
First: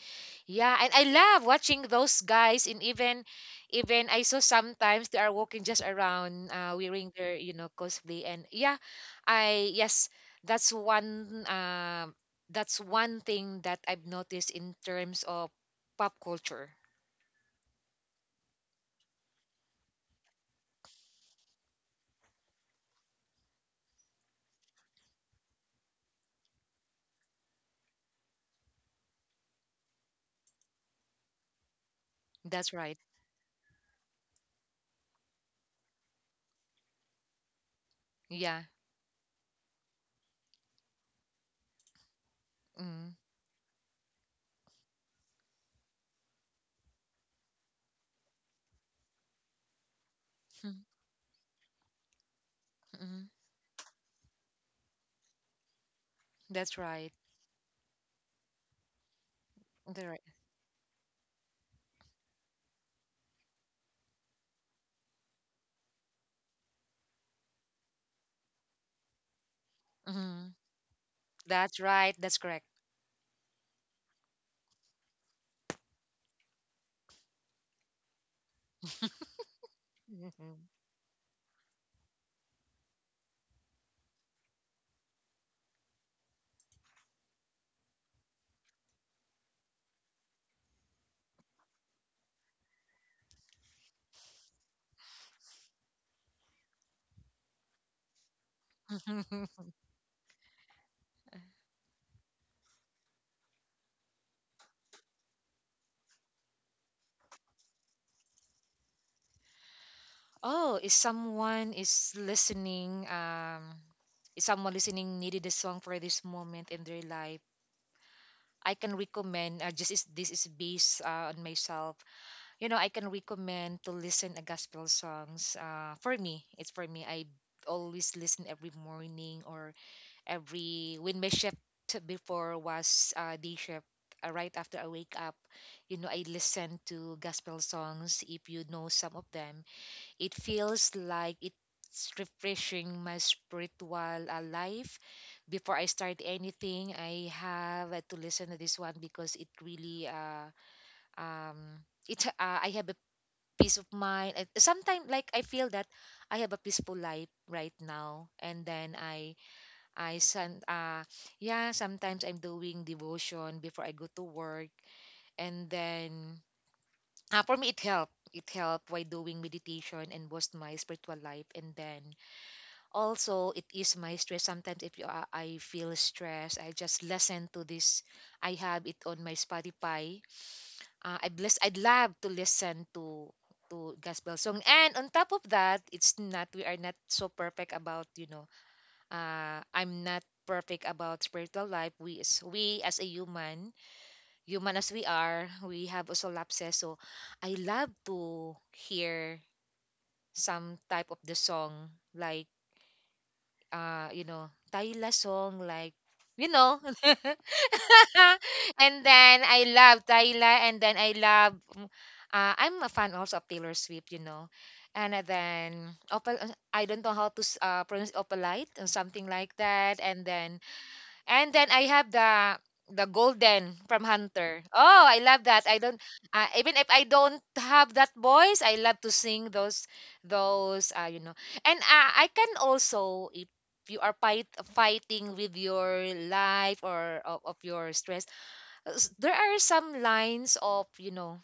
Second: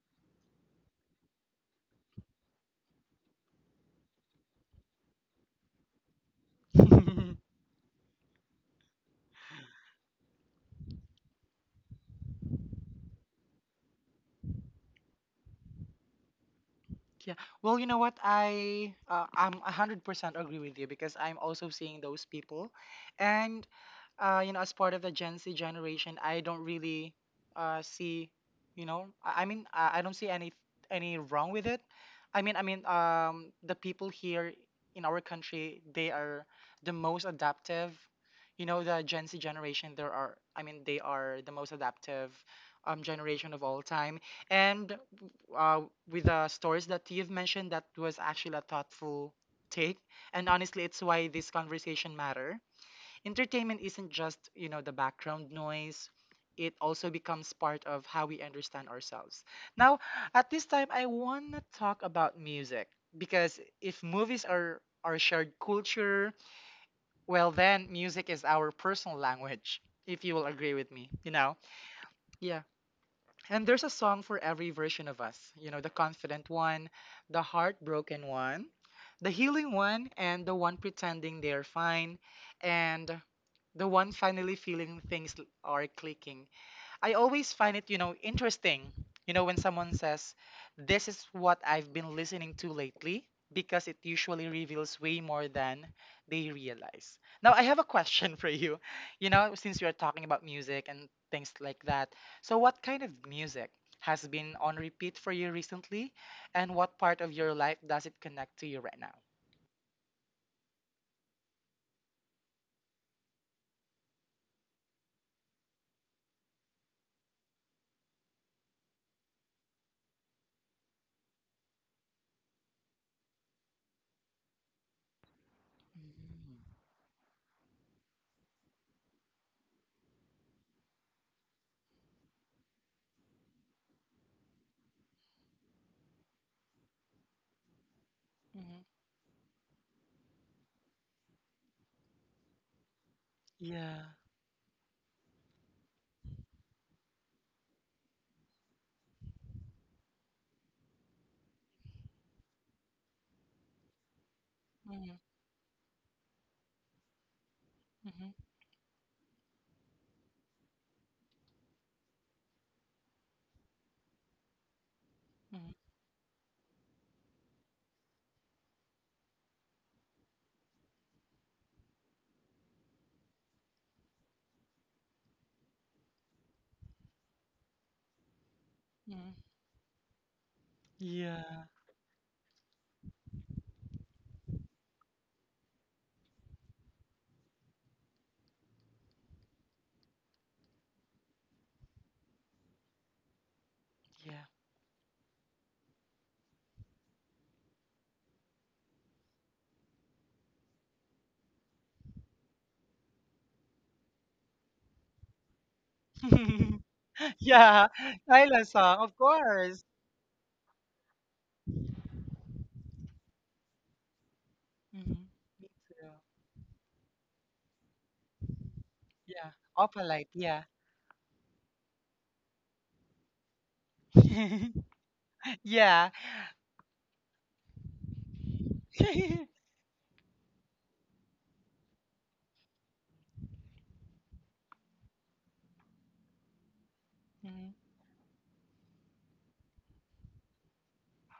Speaker 2: yeah. And I love watching those guys. And even I saw sometimes they are walking just around wearing their, you know, cosplay. And yeah, I yes, that's one. That's one thing that I've noticed in terms of pop culture.
Speaker 1: Yeah. Well, you know what? I'm 100% agree with you because I'm also seeing those people. And you know, as part of the Gen Z generation, I don't really see, you know, I don't see any wrong with it.
Speaker 2: That's right.
Speaker 1: The people here in our country, they are the most adaptive.
Speaker 2: Yeah.
Speaker 1: You know, the Gen Z generation, there are, I mean, they are the most adaptive
Speaker 2: Mm.
Speaker 1: generation of all time. And uh, with the stories that you've mentioned, that was actually a thoughtful take. And honestly, it's why this conversation matter.
Speaker 2: Mm.
Speaker 1: Entertainment isn't just, you know, the background noise. It
Speaker 2: That's
Speaker 1: also
Speaker 2: right.
Speaker 1: becomes part of how we understand ourselves. Now,
Speaker 2: That's right.
Speaker 1: at this time, I want to talk about music because if movies are our shared culture, well, then music is our personal language. If you will
Speaker 2: Mm.
Speaker 1: agree with me, you know.
Speaker 2: That's right. That's
Speaker 1: Yeah.
Speaker 2: correct.
Speaker 1: And there's a song for every version of us. You know, the confident one, the heartbroken one, the healing one, and the
Speaker 2: Mhm.
Speaker 1: one pretending they're fine, and the one finally feeling things are clicking. I always find it, you know, interesting, you know, when someone says, "This is what I've been listening to lately," because it usually reveals way more than they realize. Now, I have a question for you, you know, since we are talking about music and things like that. So, what kind of music has been on repeat for you recently, and what part of your life does it connect to you right now?
Speaker 2: Oh, is someone is listening? Is someone listening needed a song for this moment in their life? I can recommend. This is based on myself. You know, I can recommend to listen a gospel songs. For me,
Speaker 1: Mm.
Speaker 2: it's for me, I always listen every morning, or every when my shift before was, day shift, right after I wake up. You know, I listen to gospel songs, if you
Speaker 1: hmm
Speaker 2: know some of them. It feels like it's refreshing my
Speaker 1: Yeah.
Speaker 2: spiritual life. Before I start anything, I have to listen to this one because it really, um it I have a peace of mind. Sometimes
Speaker 1: hmm
Speaker 2: like I feel that I have a peaceful life right now.
Speaker 1: hmm
Speaker 2: And then I some yeah, sometimes I'm doing devotion before I go to work. And then for me it helped. It helped by doing meditation and boost my spiritual life. And then also it is my stress. Sometimes if you, I feel stressed, I just listen to this. I have it on my
Speaker 1: hmm
Speaker 2: Spotify.
Speaker 1: Yeah.
Speaker 2: I'd love to listen to gospel song. And on top of that, it's not, we are not so perfect about, you know, I'm not perfect about spiritual life. We as a human, human as we are, we have also lapses. So I love to hear some type of the song like you know, Tayla song like,
Speaker 1: Yeah.
Speaker 2: you know.
Speaker 1: Yeah, Thailand song,
Speaker 2: And
Speaker 1: of
Speaker 2: then I
Speaker 1: course.
Speaker 2: love Tayla. And then I love, I'm a fan also of Taylor Swift, you know. And
Speaker 1: Hmm Me
Speaker 2: then
Speaker 1: too.
Speaker 2: opal, I don't know how to pronounce opalite or something like
Speaker 1: Yeah,
Speaker 2: that. And
Speaker 1: Opalite,
Speaker 2: then,
Speaker 1: yeah.
Speaker 2: and then I have the golden from Hunter. Oh, I love that. I don't
Speaker 1: Yeah.
Speaker 2: Even if I don't have that voice, I love to sing those you know. And I can also, if you are fighting with your life, of
Speaker 1: Mhm,
Speaker 2: your stress, there are some lines of, you know,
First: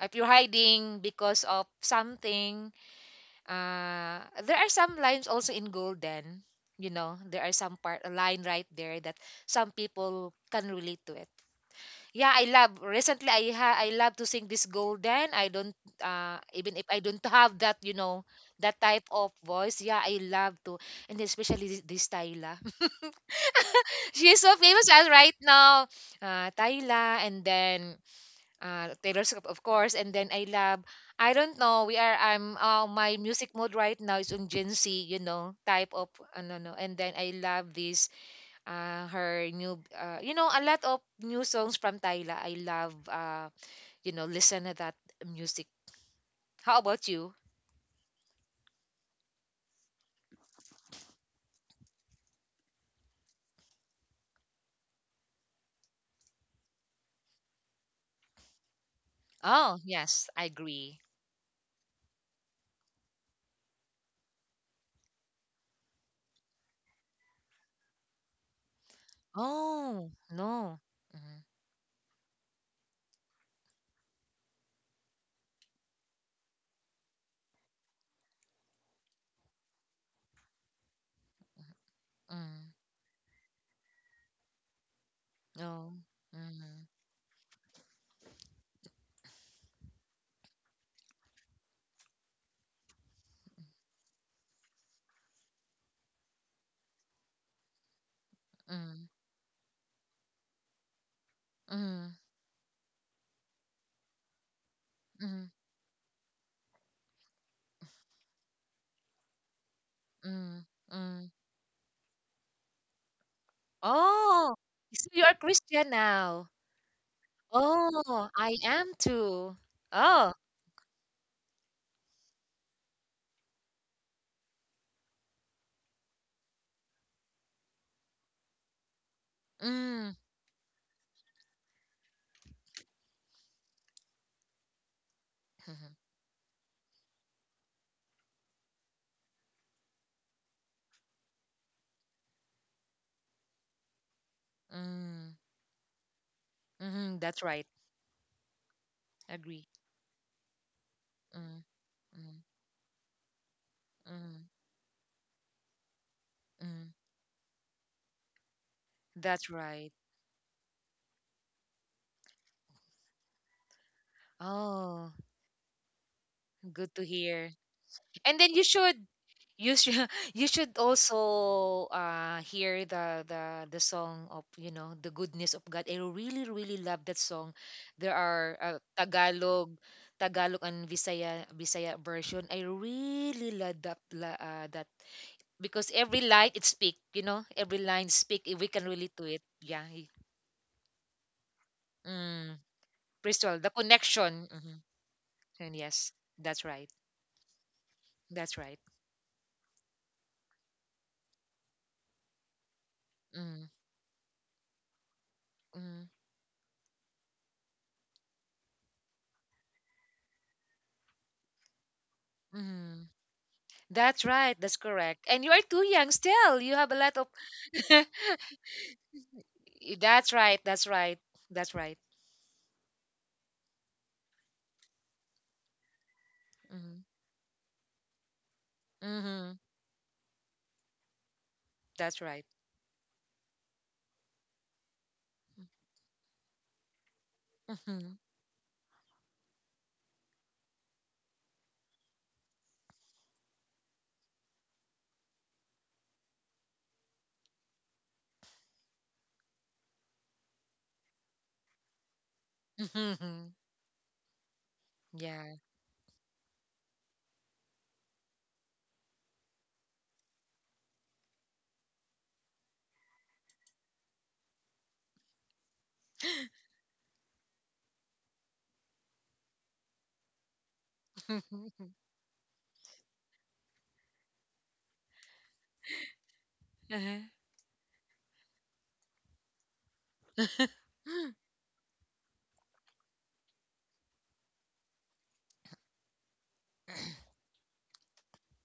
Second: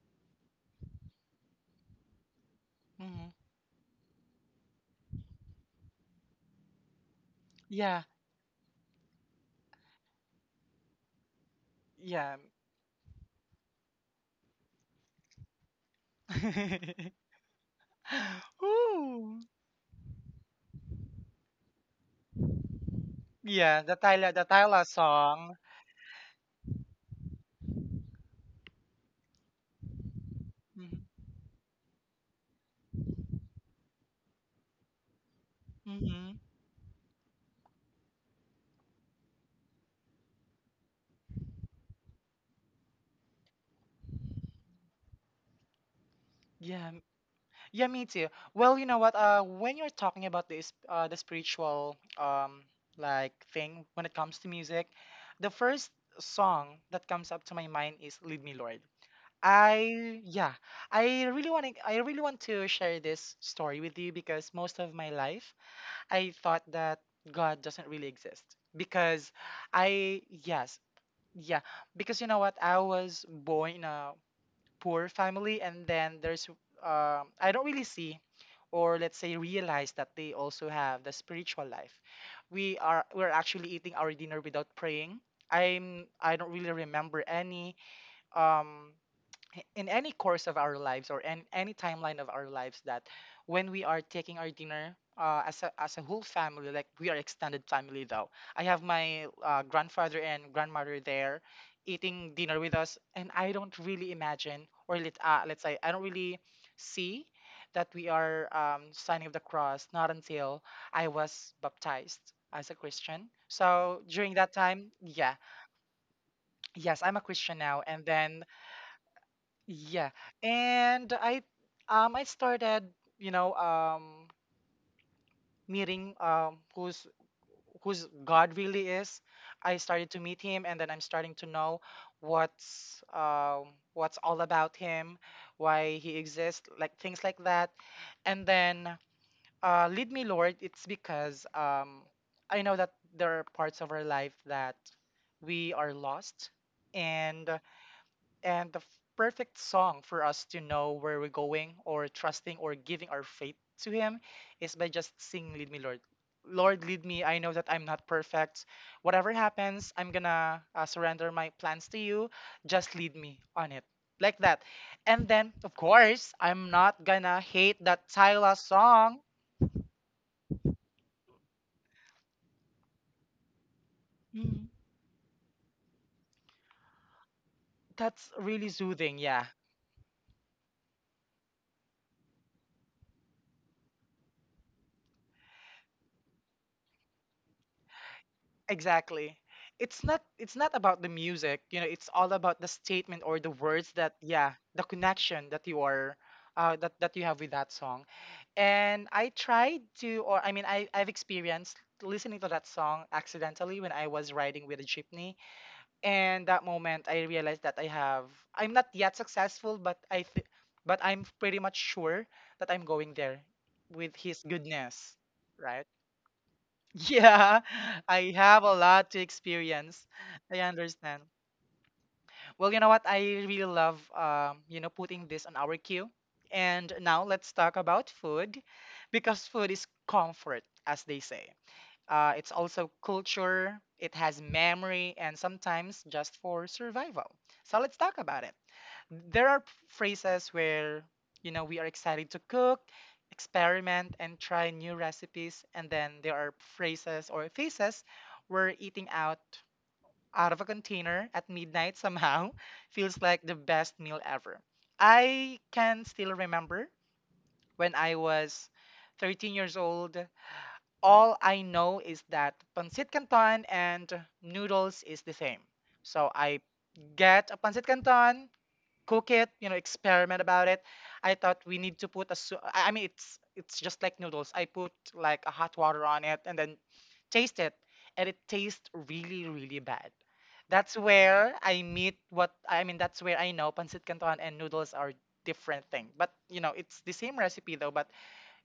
Speaker 2: if you're hiding because of something,
Speaker 1: mhm.
Speaker 2: there are some lines also in golden. You know, there are some part
Speaker 1: Yeah,
Speaker 2: a line right there that some people can relate to it. Yeah,
Speaker 1: yeah.
Speaker 2: I love, recently, I love to sing this golden. I don't Even if I don't have that, you know, that type of
Speaker 1: Ooh.
Speaker 2: voice. Yeah, I love to. And especially this, tyla.
Speaker 1: Yeah,
Speaker 2: She is
Speaker 1: The
Speaker 2: so
Speaker 1: Tyla
Speaker 2: famous as right
Speaker 1: song.
Speaker 2: now, tyla. And then Taylor Swift, of course. And then I love,
Speaker 1: Mm-hmm.
Speaker 2: I don't know, my music mode right now is on Gen Z, you know, type of, ano, no. And then I love this, her new, you know, a lot of new songs from Tyla. I love, you know, listen to that music. How
Speaker 1: Yeah, m-
Speaker 2: about you?
Speaker 1: yeah, me too. Well, you know what? When you're talking about this, the spiritual, like thing when it comes to music, the first song that comes up to my mind is "Lead Me, Lord."
Speaker 2: Oh,
Speaker 1: I
Speaker 2: yes, I
Speaker 1: yeah,
Speaker 2: agree.
Speaker 1: I really want to share this story with you because most of my life I thought that God doesn't really exist because
Speaker 2: Oh,
Speaker 1: I yes,
Speaker 2: no. Mm,
Speaker 1: yeah, because you know what? I was born in a poor family, and then there's I don't really see, or let's say realize, that they also have the spiritual life.
Speaker 2: mm,
Speaker 1: We're actually eating our dinner without praying.
Speaker 2: no.
Speaker 1: I'm I don't really
Speaker 2: Mm,
Speaker 1: remember any um in any course of our lives or in any timeline of our lives that when we are taking our dinner as, as a whole family, like we are extended family though. I have
Speaker 2: mm,
Speaker 1: my grandfather and grandmother there
Speaker 2: mm,
Speaker 1: eating dinner with us, and I don't really imagine, or let,
Speaker 2: mm,
Speaker 1: let's say I don't really see that we are signing of the cross, not until
Speaker 2: mm,
Speaker 1: I
Speaker 2: mm.
Speaker 1: was baptized as a Christian. So during that
Speaker 2: Oh,
Speaker 1: time,
Speaker 2: so you are
Speaker 1: yeah,
Speaker 2: Christian now.
Speaker 1: yes, I'm a Christian now. And
Speaker 2: Oh,
Speaker 1: then
Speaker 2: I am too.
Speaker 1: yeah,
Speaker 2: Oh,
Speaker 1: and I started, you know, meeting, who's whose God really is. I started
Speaker 2: mm,
Speaker 1: to meet him, and then I'm starting to know what's what's all about him,
Speaker 2: mhm,
Speaker 1: why he exists, like things like that. And then "Lead Me, Lord." It's because I know that there are parts of our life that
Speaker 2: mm,
Speaker 1: we are lost,
Speaker 2: mhm, that's
Speaker 1: and
Speaker 2: right.
Speaker 1: and the f- perfect
Speaker 2: Agree.
Speaker 1: song for us to know where we're
Speaker 2: Mm,
Speaker 1: going, or
Speaker 2: mm,
Speaker 1: trusting, or giving our faith to Him
Speaker 2: mm,
Speaker 1: is by just singing "Lead Me, Lord." Lord,
Speaker 2: mm,
Speaker 1: lead me. I know that I'm not perfect. Whatever
Speaker 2: that's right.
Speaker 1: happens, I'm gonna surrender my plans to you. Just lead me on it. Like that.
Speaker 2: Oh,
Speaker 1: And then, of course, I'm
Speaker 2: good
Speaker 1: not
Speaker 2: to
Speaker 1: gonna
Speaker 2: hear.
Speaker 1: hate that
Speaker 2: And then
Speaker 1: Tyla song.
Speaker 2: you should you should also hear the song of,
Speaker 1: Mhm.
Speaker 2: you know, the goodness of God. I really really love that song. There
Speaker 1: That's
Speaker 2: are
Speaker 1: really soothing, yeah.
Speaker 2: Tagalog and Visaya version. I really love that because every line it speak, you know, every line speak. If we can relate to
Speaker 1: Exactly.
Speaker 2: it. Yeah,
Speaker 1: It's not about the music, you know, it's all
Speaker 2: mm.
Speaker 1: about the statement or the
Speaker 2: bristol the
Speaker 1: words that,
Speaker 2: connection.
Speaker 1: yeah,
Speaker 2: Hmm.
Speaker 1: the connection that
Speaker 2: And
Speaker 1: you
Speaker 2: yes,
Speaker 1: are
Speaker 2: that's right,
Speaker 1: that you have with that song.
Speaker 2: that's right.
Speaker 1: And I tried to, or I mean, I I've experienced listening to that song
Speaker 2: Mm.
Speaker 1: accidentally when I was riding with a jeepney.
Speaker 2: Mm.
Speaker 1: And that moment I realized that I have I'm not yet successful, but but I'm pretty much sure that I'm
Speaker 2: Mm.
Speaker 1: going there with
Speaker 2: That's
Speaker 1: his
Speaker 2: right, that's
Speaker 1: goodness,
Speaker 2: correct, and you are too
Speaker 1: right?
Speaker 2: young, still you have a lot of.
Speaker 1: Yeah, I have a lot to experience.
Speaker 2: That's
Speaker 1: I
Speaker 2: right, that's right,
Speaker 1: understand.
Speaker 2: that's right.
Speaker 1: Well, you know what? I really love, you know, putting this on our queue. And
Speaker 2: Mm.
Speaker 1: now let's talk about food because
Speaker 2: Hmm.
Speaker 1: food is comfort, as they say.
Speaker 2: That's right.
Speaker 1: It's also culture, it has memory, and sometimes just for survival. So let's talk
Speaker 2: Mhm.
Speaker 1: about it. There are phrases where, you know, we are excited to cook, experiment, and try new recipes, and then there are phrases or phases where eating out, out of a container at midnight, somehow feels like
Speaker 2: Mhm.
Speaker 1: the best meal ever.
Speaker 2: Yeah.
Speaker 1: I can still remember when I was 13 years old, all I know is that pancit canton and noodles is the same. So I get a pancit canton, cook it, you know, experiment about it. I thought we need to put a I mean, it's just like noodles. I put like a hot water on it and then
Speaker 2: Uh-huh.
Speaker 1: taste it, and it tastes really really bad. That's where I meet what I mean that's where I know pancit canton and noodles are different thing. But you know, it's the same recipe though, but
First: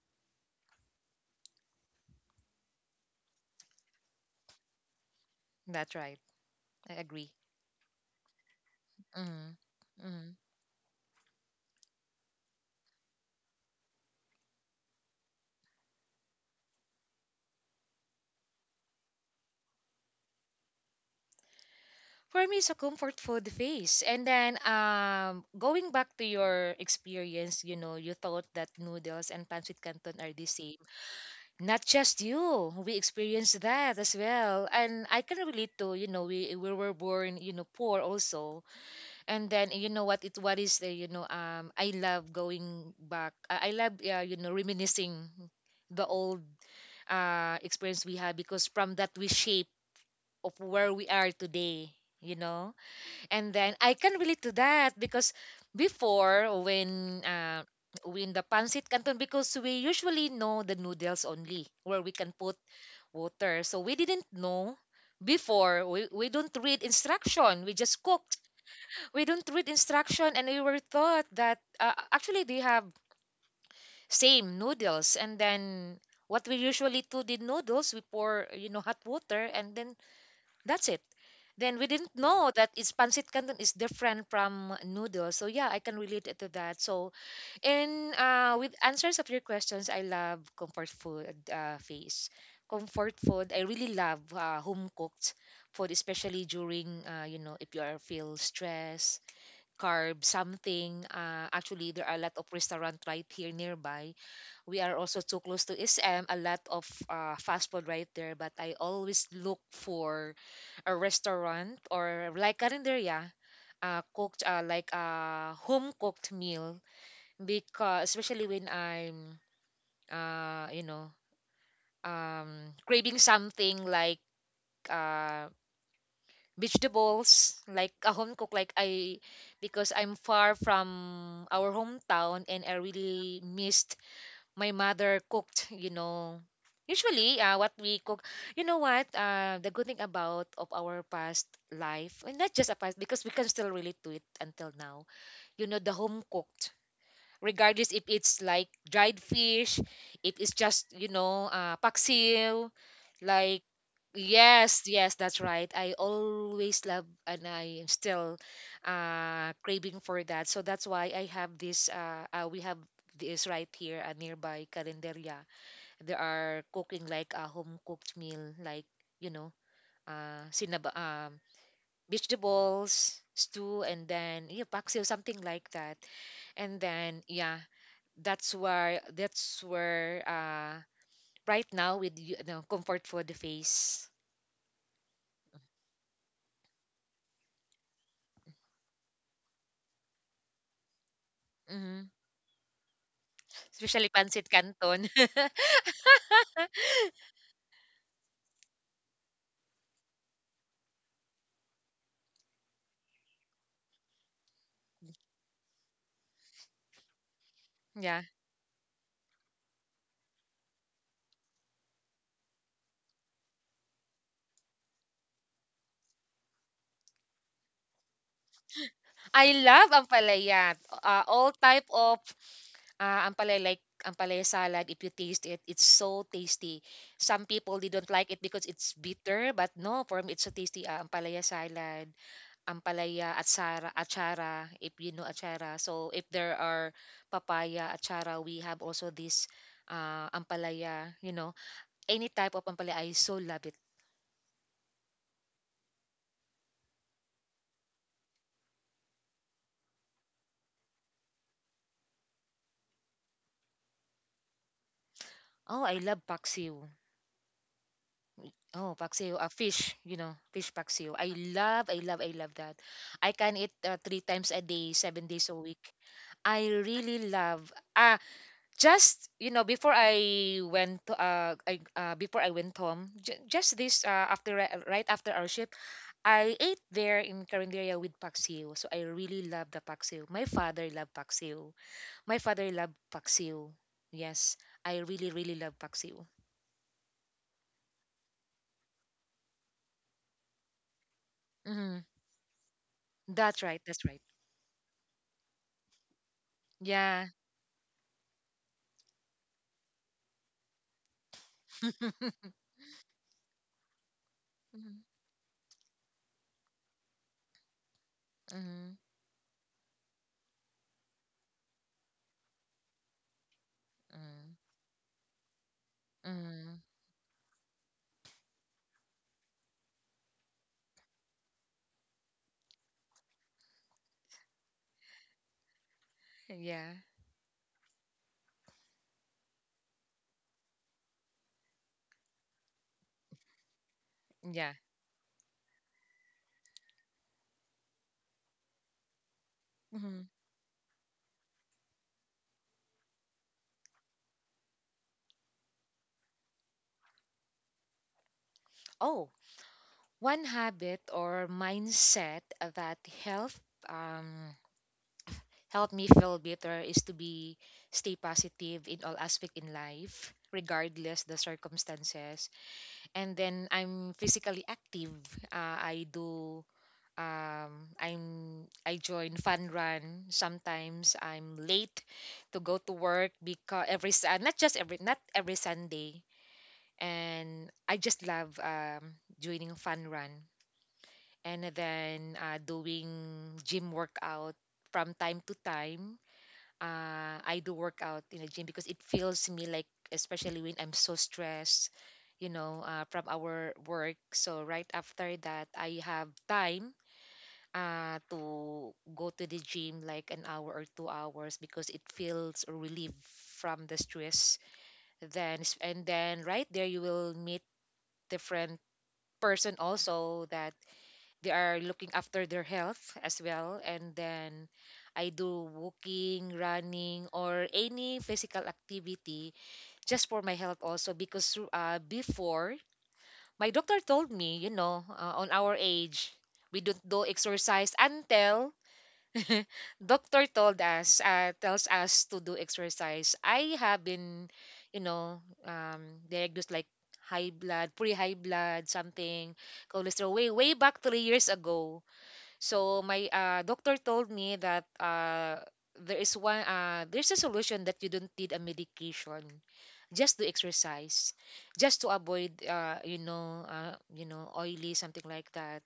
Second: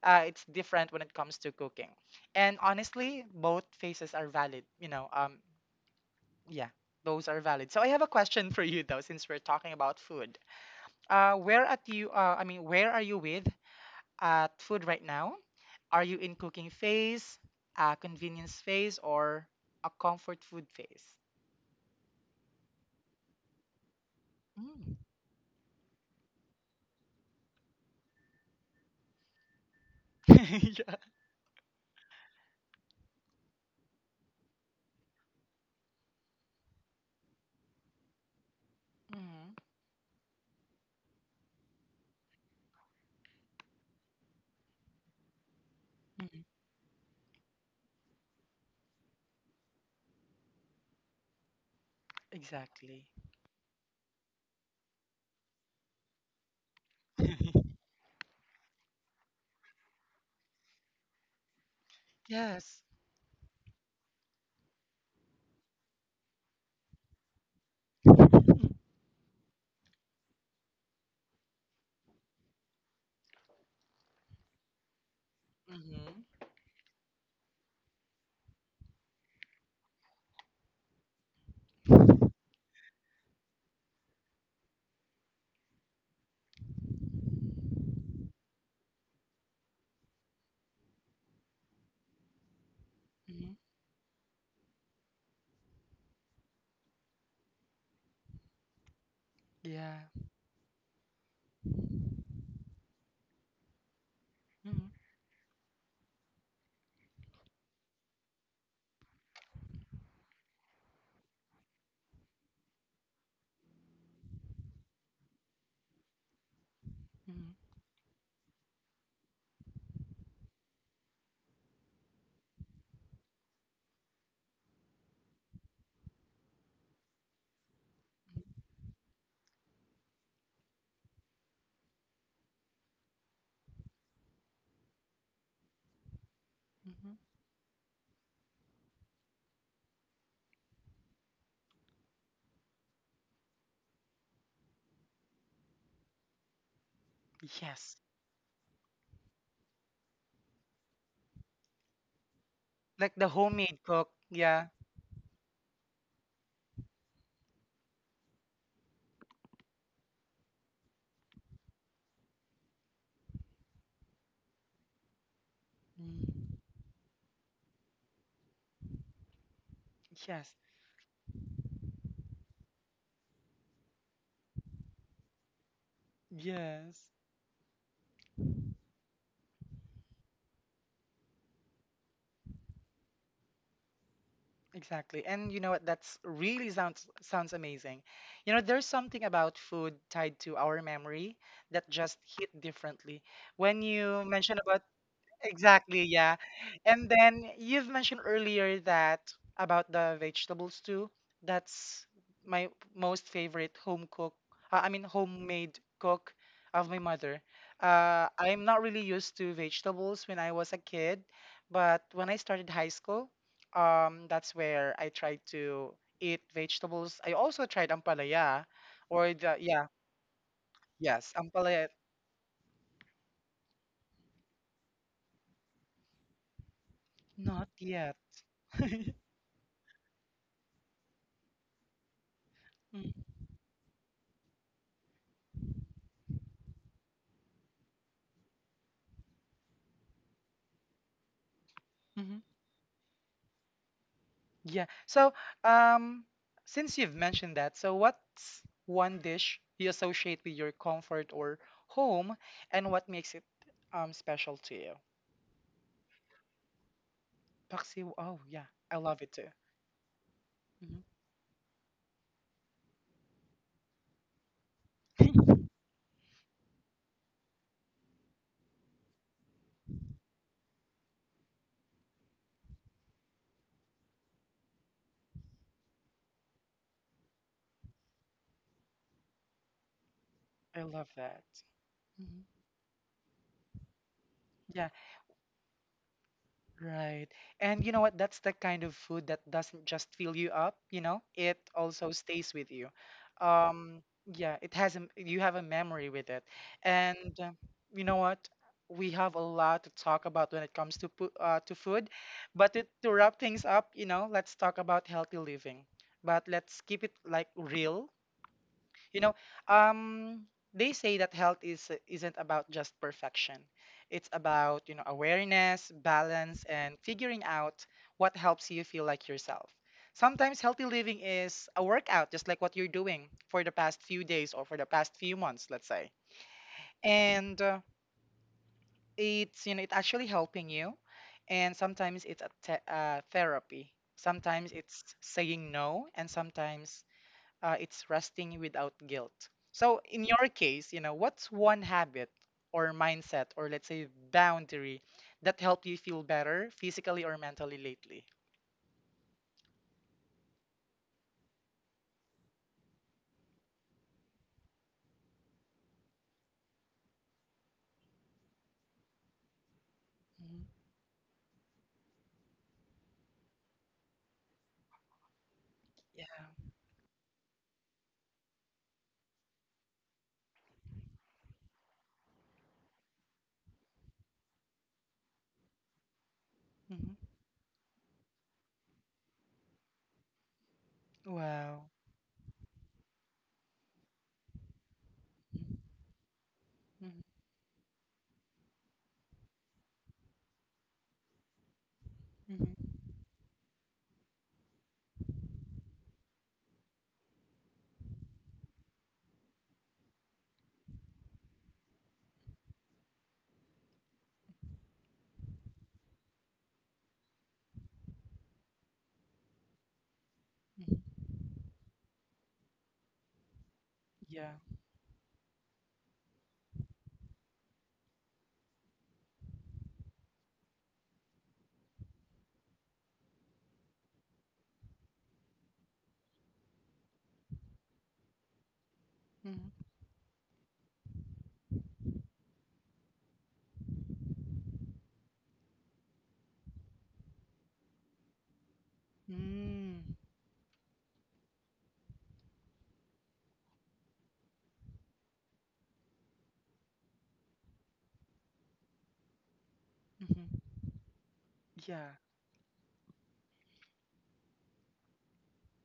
Speaker 1: it's different when it comes to cooking. And honestly, both phases are valid, you know.
Speaker 2: That's right.
Speaker 1: Yeah,
Speaker 2: I
Speaker 1: those
Speaker 2: agree.
Speaker 1: are valid. So I have a question for you though, since we're talking about
Speaker 2: Mm.
Speaker 1: food. Where at you? I mean, where are you with at food right now? Are you in cooking phase, a convenience phase, or a comfort food phase?
Speaker 2: For me, it's a comfort food phase. And then,
Speaker 1: Mm.
Speaker 2: going back to your experience, you know, you thought that noodles and pancit canton are the same.
Speaker 1: yeah.
Speaker 2: Not just you, we experienced that as well. And I can relate to, you know, we were born, you know, poor also. And
Speaker 1: Mhm.
Speaker 2: then, you know what, it what is the, you know, I love going back. I love, you know, reminiscing the old
Speaker 1: Mhm.
Speaker 2: experience we had because from that we shape of where we are today, you know.
Speaker 1: Exactly.
Speaker 2: And then I can relate to that because before when the pancit canton, because we usually know the noodles only where we can put
Speaker 1: yes.
Speaker 2: water, so we didn't know before. We don't read instruction, we just cooked. We don't read instruction, and we were taught that actually they have same noodles. And then
Speaker 1: Mhm.
Speaker 2: what we usually do, the noodles, we pour, you know, hot water and then that's it. Then we didn't know that it's pancit canton is different from noodles. So yeah, I can relate it to that. So in with answers of your questions, I love comfort food phase. Comfort
Speaker 1: Mhm.
Speaker 2: food, I really love home cooked food, especially during, you know, if you are feel stress,
Speaker 1: Yeah.
Speaker 2: carb something. Actually, there are a lot of restaurant right here nearby. We
Speaker 1: Mhm.
Speaker 2: are also too close to SM. A lot of fast food right there, but I always look for a restaurant or like carinderia, cooked like a home cooked meal,
Speaker 1: Mhm.
Speaker 2: because especially when I'm uh, you know craving something like uh, vegetables, like a home
Speaker 1: Mhm.
Speaker 2: cook, like I, because I'm far from our hometown and I really missed my mother cooked, you know.
Speaker 1: Mhm.
Speaker 2: Usually, what we cook, you know what? The good thing about of our past life, and not just a past, because we can still relate to it until now. You know, the home cooked, regardless
Speaker 1: Yes.
Speaker 2: if it's like dried fish, if it's just, you know, paksiw,
Speaker 1: Like the
Speaker 2: like
Speaker 1: homemade cook. Yeah.
Speaker 2: yes, yes, that's right. I always love and I am still craving for that. So that's why I have this we have this right here nearby Calendaria. There
Speaker 1: Mm.
Speaker 2: are cooking like a home cooked meal like, you know,
Speaker 1: Yes.
Speaker 2: sinab vegetables stew and then yeah, paksiw, something like that. And
Speaker 1: Yes.
Speaker 2: then yeah, that's where right now with, you know, comfort food face.
Speaker 1: Exactly. And you know what? That's really sounds sounds amazing. You know, there's something about food tied to our memory that
Speaker 2: Mm-hmm.
Speaker 1: just hit differently. When
Speaker 2: Especially
Speaker 1: you
Speaker 2: pancit
Speaker 1: mentioned about,
Speaker 2: canton.
Speaker 1: exactly, yeah. And then you've mentioned earlier that about the vegetables too. That's my most favorite home cook, I mean homemade cook of my mother.
Speaker 2: yeah,
Speaker 1: I'm not really used to vegetables when I was a kid, but when I started high school, that's where I tried to eat vegetables. I also tried ampalaya, or
Speaker 2: I
Speaker 1: the, yeah,
Speaker 2: love ampalaya. Uh,
Speaker 1: yes,
Speaker 2: all type
Speaker 1: ampalaya.
Speaker 2: of ampalaya, like ampalaya salad, if you taste it it's so tasty. Some
Speaker 1: Not
Speaker 2: people they don't
Speaker 1: yet.
Speaker 2: like it because it's bitter, but no, for me it's so tasty, ampalaya salad.
Speaker 1: Mm,
Speaker 2: Ampalaya, achara, achara, if you know achara. So if there are papaya, achara, we have also this ampalaya, you know. Any
Speaker 1: mhm.
Speaker 2: type of ampalaya, I so love it.
Speaker 1: Yeah. So, um, since you've mentioned that, so what's one dish you associate with your comfort or home, and what makes it special to you?
Speaker 2: Oh, I love paksiw.
Speaker 1: Paksiw. Oh, yeah,
Speaker 2: Oh,
Speaker 1: I love it
Speaker 2: paksiw, a
Speaker 1: too.
Speaker 2: fish, you know, fish
Speaker 1: Hmm
Speaker 2: paksiw. I love, I love, I love that. I can eat three times a day, 7 days a week. I really love, ah, just, you know, before I went to, before I went home, just this, after, right after our ship, I ate there in Carinderia with paksiw. So I really love the paksiw. My
Speaker 1: I
Speaker 2: father
Speaker 1: love
Speaker 2: loved
Speaker 1: that.
Speaker 2: paksiw. My
Speaker 1: Mhm.
Speaker 2: father loved paksiw. Yes,
Speaker 1: Yeah.
Speaker 2: I really, really love paksiw.
Speaker 1: Right. And you know what? That's the kind of food that doesn't just fill you up, you know, it
Speaker 2: Hmm.
Speaker 1: also stays with you.
Speaker 2: That's right.
Speaker 1: Um,
Speaker 2: That's right.
Speaker 1: yeah, it has a, you have a memory with it.
Speaker 2: Yeah.
Speaker 1: And you know what? We have a lot to talk about when it comes to to food. But to wrap things up, you know, let's talk about
Speaker 2: mm-hmm.
Speaker 1: healthy living. But let's keep it like real, you know, um, they say that health is isn't about just perfection. It's about, you know, awareness, balance,
Speaker 2: Mm-hmm.
Speaker 1: and figuring out what helps you feel like yourself. Sometimes healthy living is a workout, just like what you're doing for the past few days or for the past few months, let's say.
Speaker 2: Yeah.
Speaker 1: And it's, you know, it's actually helping you. And sometimes it's a therapy. Sometimes
Speaker 2: Yeah.
Speaker 1: it's saying no, and sometimes it's resting without guilt. So in
Speaker 2: Hmm.
Speaker 1: your case, you know, what's one habit or mindset, or let's say boundary, that helped you feel better physically or mentally lately?
Speaker 2: Oh, one habit or mindset that help um, help me feel better is to be stay positive in all aspect in life,
Speaker 1: Mhm.
Speaker 2: regardless the circumstances. And then I'm physically active. I
Speaker 1: Yeah.
Speaker 2: do I'm I join fun run. Sometimes I'm late to go to work because not just every, not every Sunday.
Speaker 1: Mhm.
Speaker 2: And I just love joining fun run, and
Speaker 1: Wow.
Speaker 2: then doing gym workout from time to time.
Speaker 1: Mhm.
Speaker 2: Uh, I do work out in the gym because it feels me like, especially when I'm so stressed, you know,
Speaker 1: Mhm.
Speaker 2: from our work. So right after that, I have time to go to the gym like an hour or 2 hours, because it feels relief from the stress. And then right there you will meet different person also that
Speaker 1: Mhm.
Speaker 2: they are looking after their health as well. And
Speaker 1: Yeah.
Speaker 2: then I do walking, running, or any physical activity just for my health also, because before my doctor told me, you know, on our age we don't do exercise until
Speaker 1: Mhm.
Speaker 2: doctor told us tells us to do exercise. I have been, you know, um, diagnosed like high blood something,
Speaker 1: Mm.
Speaker 2: cholesterol way way back 3 years ago. So my doctor told me that there is one there's a solution that you don't need a medication, just
Speaker 1: Mhm.
Speaker 2: to exercise, just to
Speaker 1: Yeah.
Speaker 2: avoid you know, oily something like that.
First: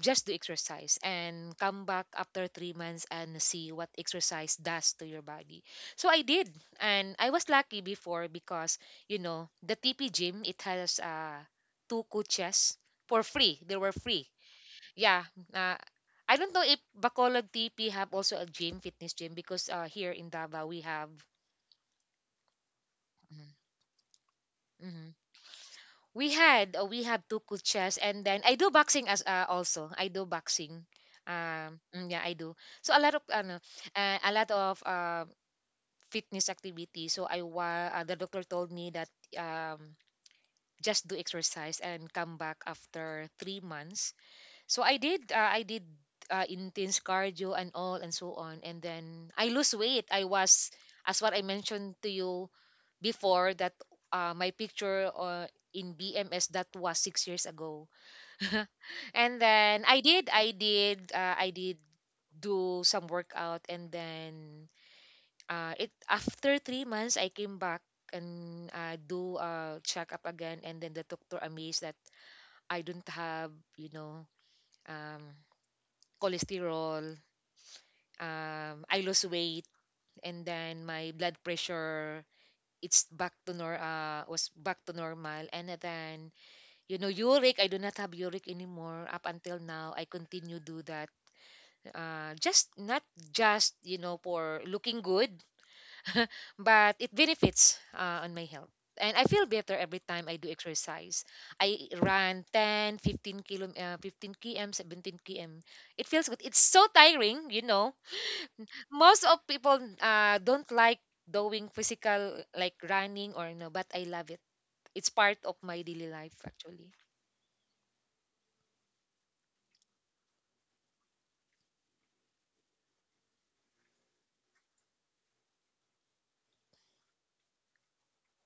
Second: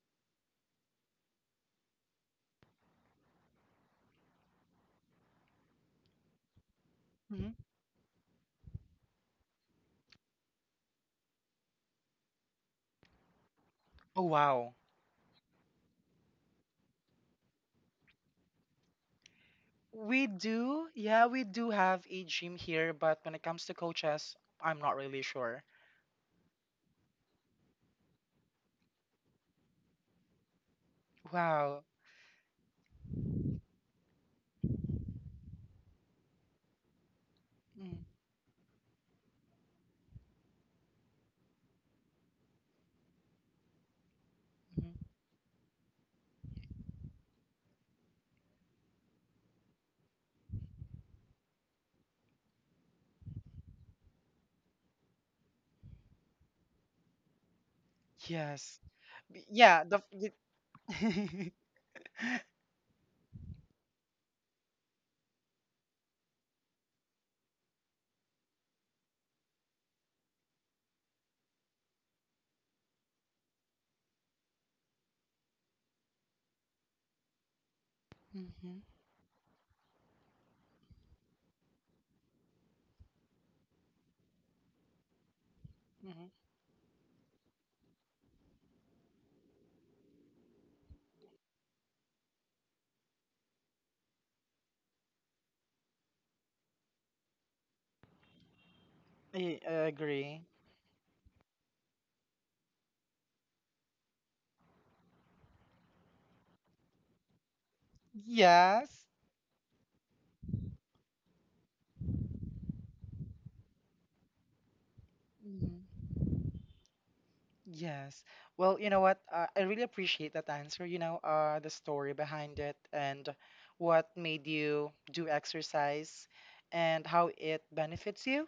Speaker 2: Just do exercise and come back after 3 months and see what exercise does to your body. So I did, and I was
Speaker 1: Mhm.
Speaker 2: lucky before because, you know, the TP gym, it has two coaches for free. They were
Speaker 1: Oh,
Speaker 2: free,
Speaker 1: wow.
Speaker 2: yeah. Uh, I don't know if bacolod tp have also a gym, fitness gym, because here
Speaker 1: We
Speaker 2: in davao we
Speaker 1: do,
Speaker 2: have,
Speaker 1: yeah, we do have a gym here, but when it
Speaker 2: mhm,
Speaker 1: comes to coaches, I'm not
Speaker 2: mhm,
Speaker 1: really sure.
Speaker 2: we had we have two coaches. And then I do boxing as also, I do boxing,
Speaker 1: Wow.
Speaker 2: yeah, I do. So a lot of ano, a lot of fitness activity. So
Speaker 1: Mm.
Speaker 2: the doctor told me that um, just do exercise and come back after 3 months. So
Speaker 1: Mhm.
Speaker 2: I did intense cardio and all and so on, and then I lose weight. I was, as what I mentioned to you before, that my picture in BMS, that was 6 years ago.
Speaker 1: Yes.
Speaker 2: and
Speaker 1: Yeah,
Speaker 2: then
Speaker 1: the
Speaker 2: I did I did I
Speaker 1: Mhm.
Speaker 2: did do some workout. And then it after 3 months I came back and do a checkup again, and then the doctor amazed that I don't have, you know, um, cholesterol,
Speaker 1: Mm-hmm.
Speaker 2: I lost weight. And then my blood pressure, it's back to nor was back to normal. And then,
Speaker 1: Mhm.
Speaker 2: you know, uric, I do not have uric anymore. Up until now I continue do that, just not just, you know, for looking good, but it benefits on my health, and I feel
Speaker 1: I
Speaker 2: better every time I
Speaker 1: agree.
Speaker 2: do exercise. I run 10, 15 kilo 15 km, 17 km. It feels good, it's so tiring, you know.
Speaker 1: Yes.
Speaker 2: Most of people don't like doing physical like running or no, but I love it. It's part of my
Speaker 1: Mm-hmm.
Speaker 2: daily life actually.
Speaker 1: Yes. Well, you know what? I really appreciate that answer, you know, the story behind it and what made you do exercise and how it benefits you,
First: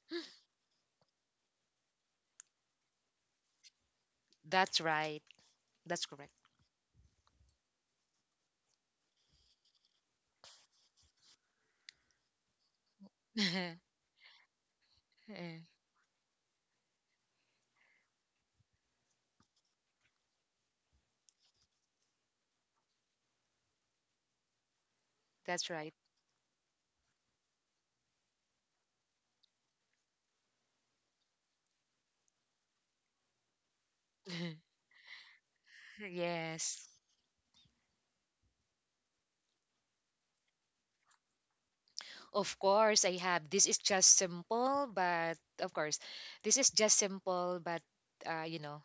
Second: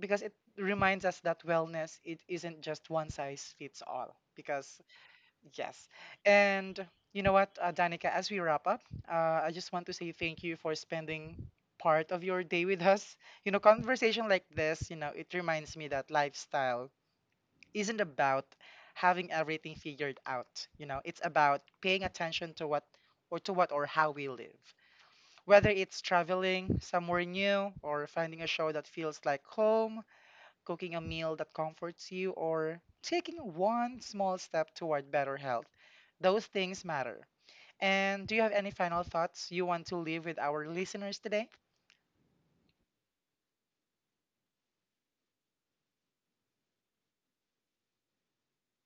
Speaker 1: because it reminds us that wellness it isn't just one size fits all
Speaker 2: That's
Speaker 1: because
Speaker 2: right.
Speaker 1: yes.
Speaker 2: That's correct.
Speaker 1: And you know what, Danica, as we wrap up, I just want to say thank you for spending part of your day with us. You know, conversation like this, you know, it
Speaker 2: Eh,
Speaker 1: reminds me that lifestyle isn't about having everything figured out. You know, it's about paying attention to what or how we live.
Speaker 2: that's
Speaker 1: Whether
Speaker 2: right.
Speaker 1: it's traveling somewhere new, or finding a show that feels like home, cooking a meal that comforts you, or taking one small step toward better health. Those things
Speaker 2: yes,
Speaker 1: matter. And do you have any final thoughts you want to leave with our listeners today?
Speaker 2: of course I have. This is just simple but, you know,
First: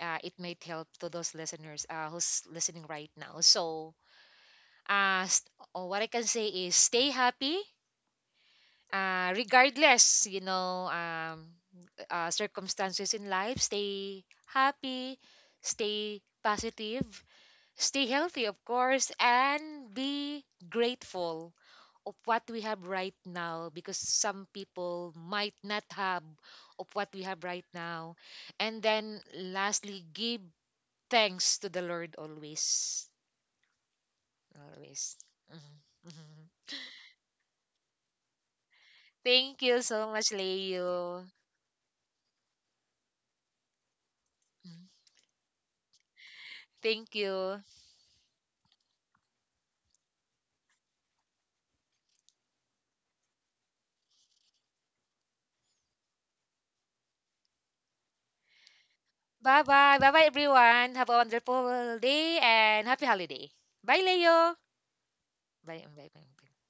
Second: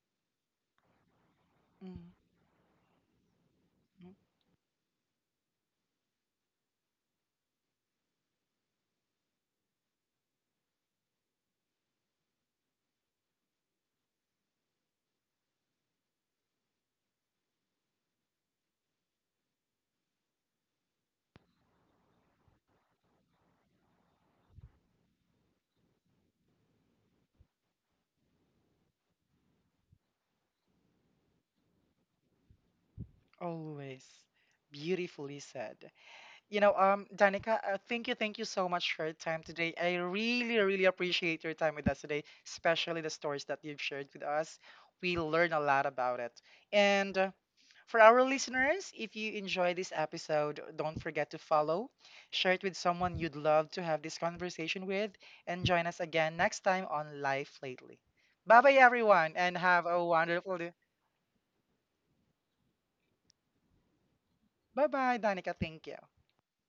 Speaker 2: it might help to those listeners
Speaker 1: Mhm.
Speaker 2: who's listening right now. So, oh, what I can say is stay happy, regardless, you know, circumstances in life. Stay happy, stay positive, stay healthy, of course, and be grateful of what we have right now, because some people might not have of what we have right now. And then lastly, give thanks to the Lord always.
Speaker 1: Always
Speaker 2: Always.
Speaker 1: beautifully
Speaker 2: Mhm,
Speaker 1: said.
Speaker 2: mhm.
Speaker 1: You know, Danica, thank you so much for your time
Speaker 2: Thank
Speaker 1: today.
Speaker 2: you
Speaker 1: I
Speaker 2: so much,
Speaker 1: really, really
Speaker 2: Leo.
Speaker 1: appreciate your time with us today, especially the stories that you've shared with us.
Speaker 2: Mhm.
Speaker 1: We learn a lot about it.
Speaker 2: Thank
Speaker 1: And
Speaker 2: you.
Speaker 1: for our listeners, if you enjoy this episode, don't forget to follow, share it with someone you'd love to have this conversation with, and join us again next time on "Life Lately." Bye bye, everyone, and
Speaker 2: Bye
Speaker 1: have
Speaker 2: bye.
Speaker 1: a
Speaker 2: Bye bye,
Speaker 1: wonderful day.
Speaker 2: everyone. Have a wonderful day and happy holiday. Bye, Leo.
Speaker 1: Bye bye, Danica.
Speaker 2: Bye.
Speaker 1: Thank you.
Speaker 2: Bye. Bye. Bye.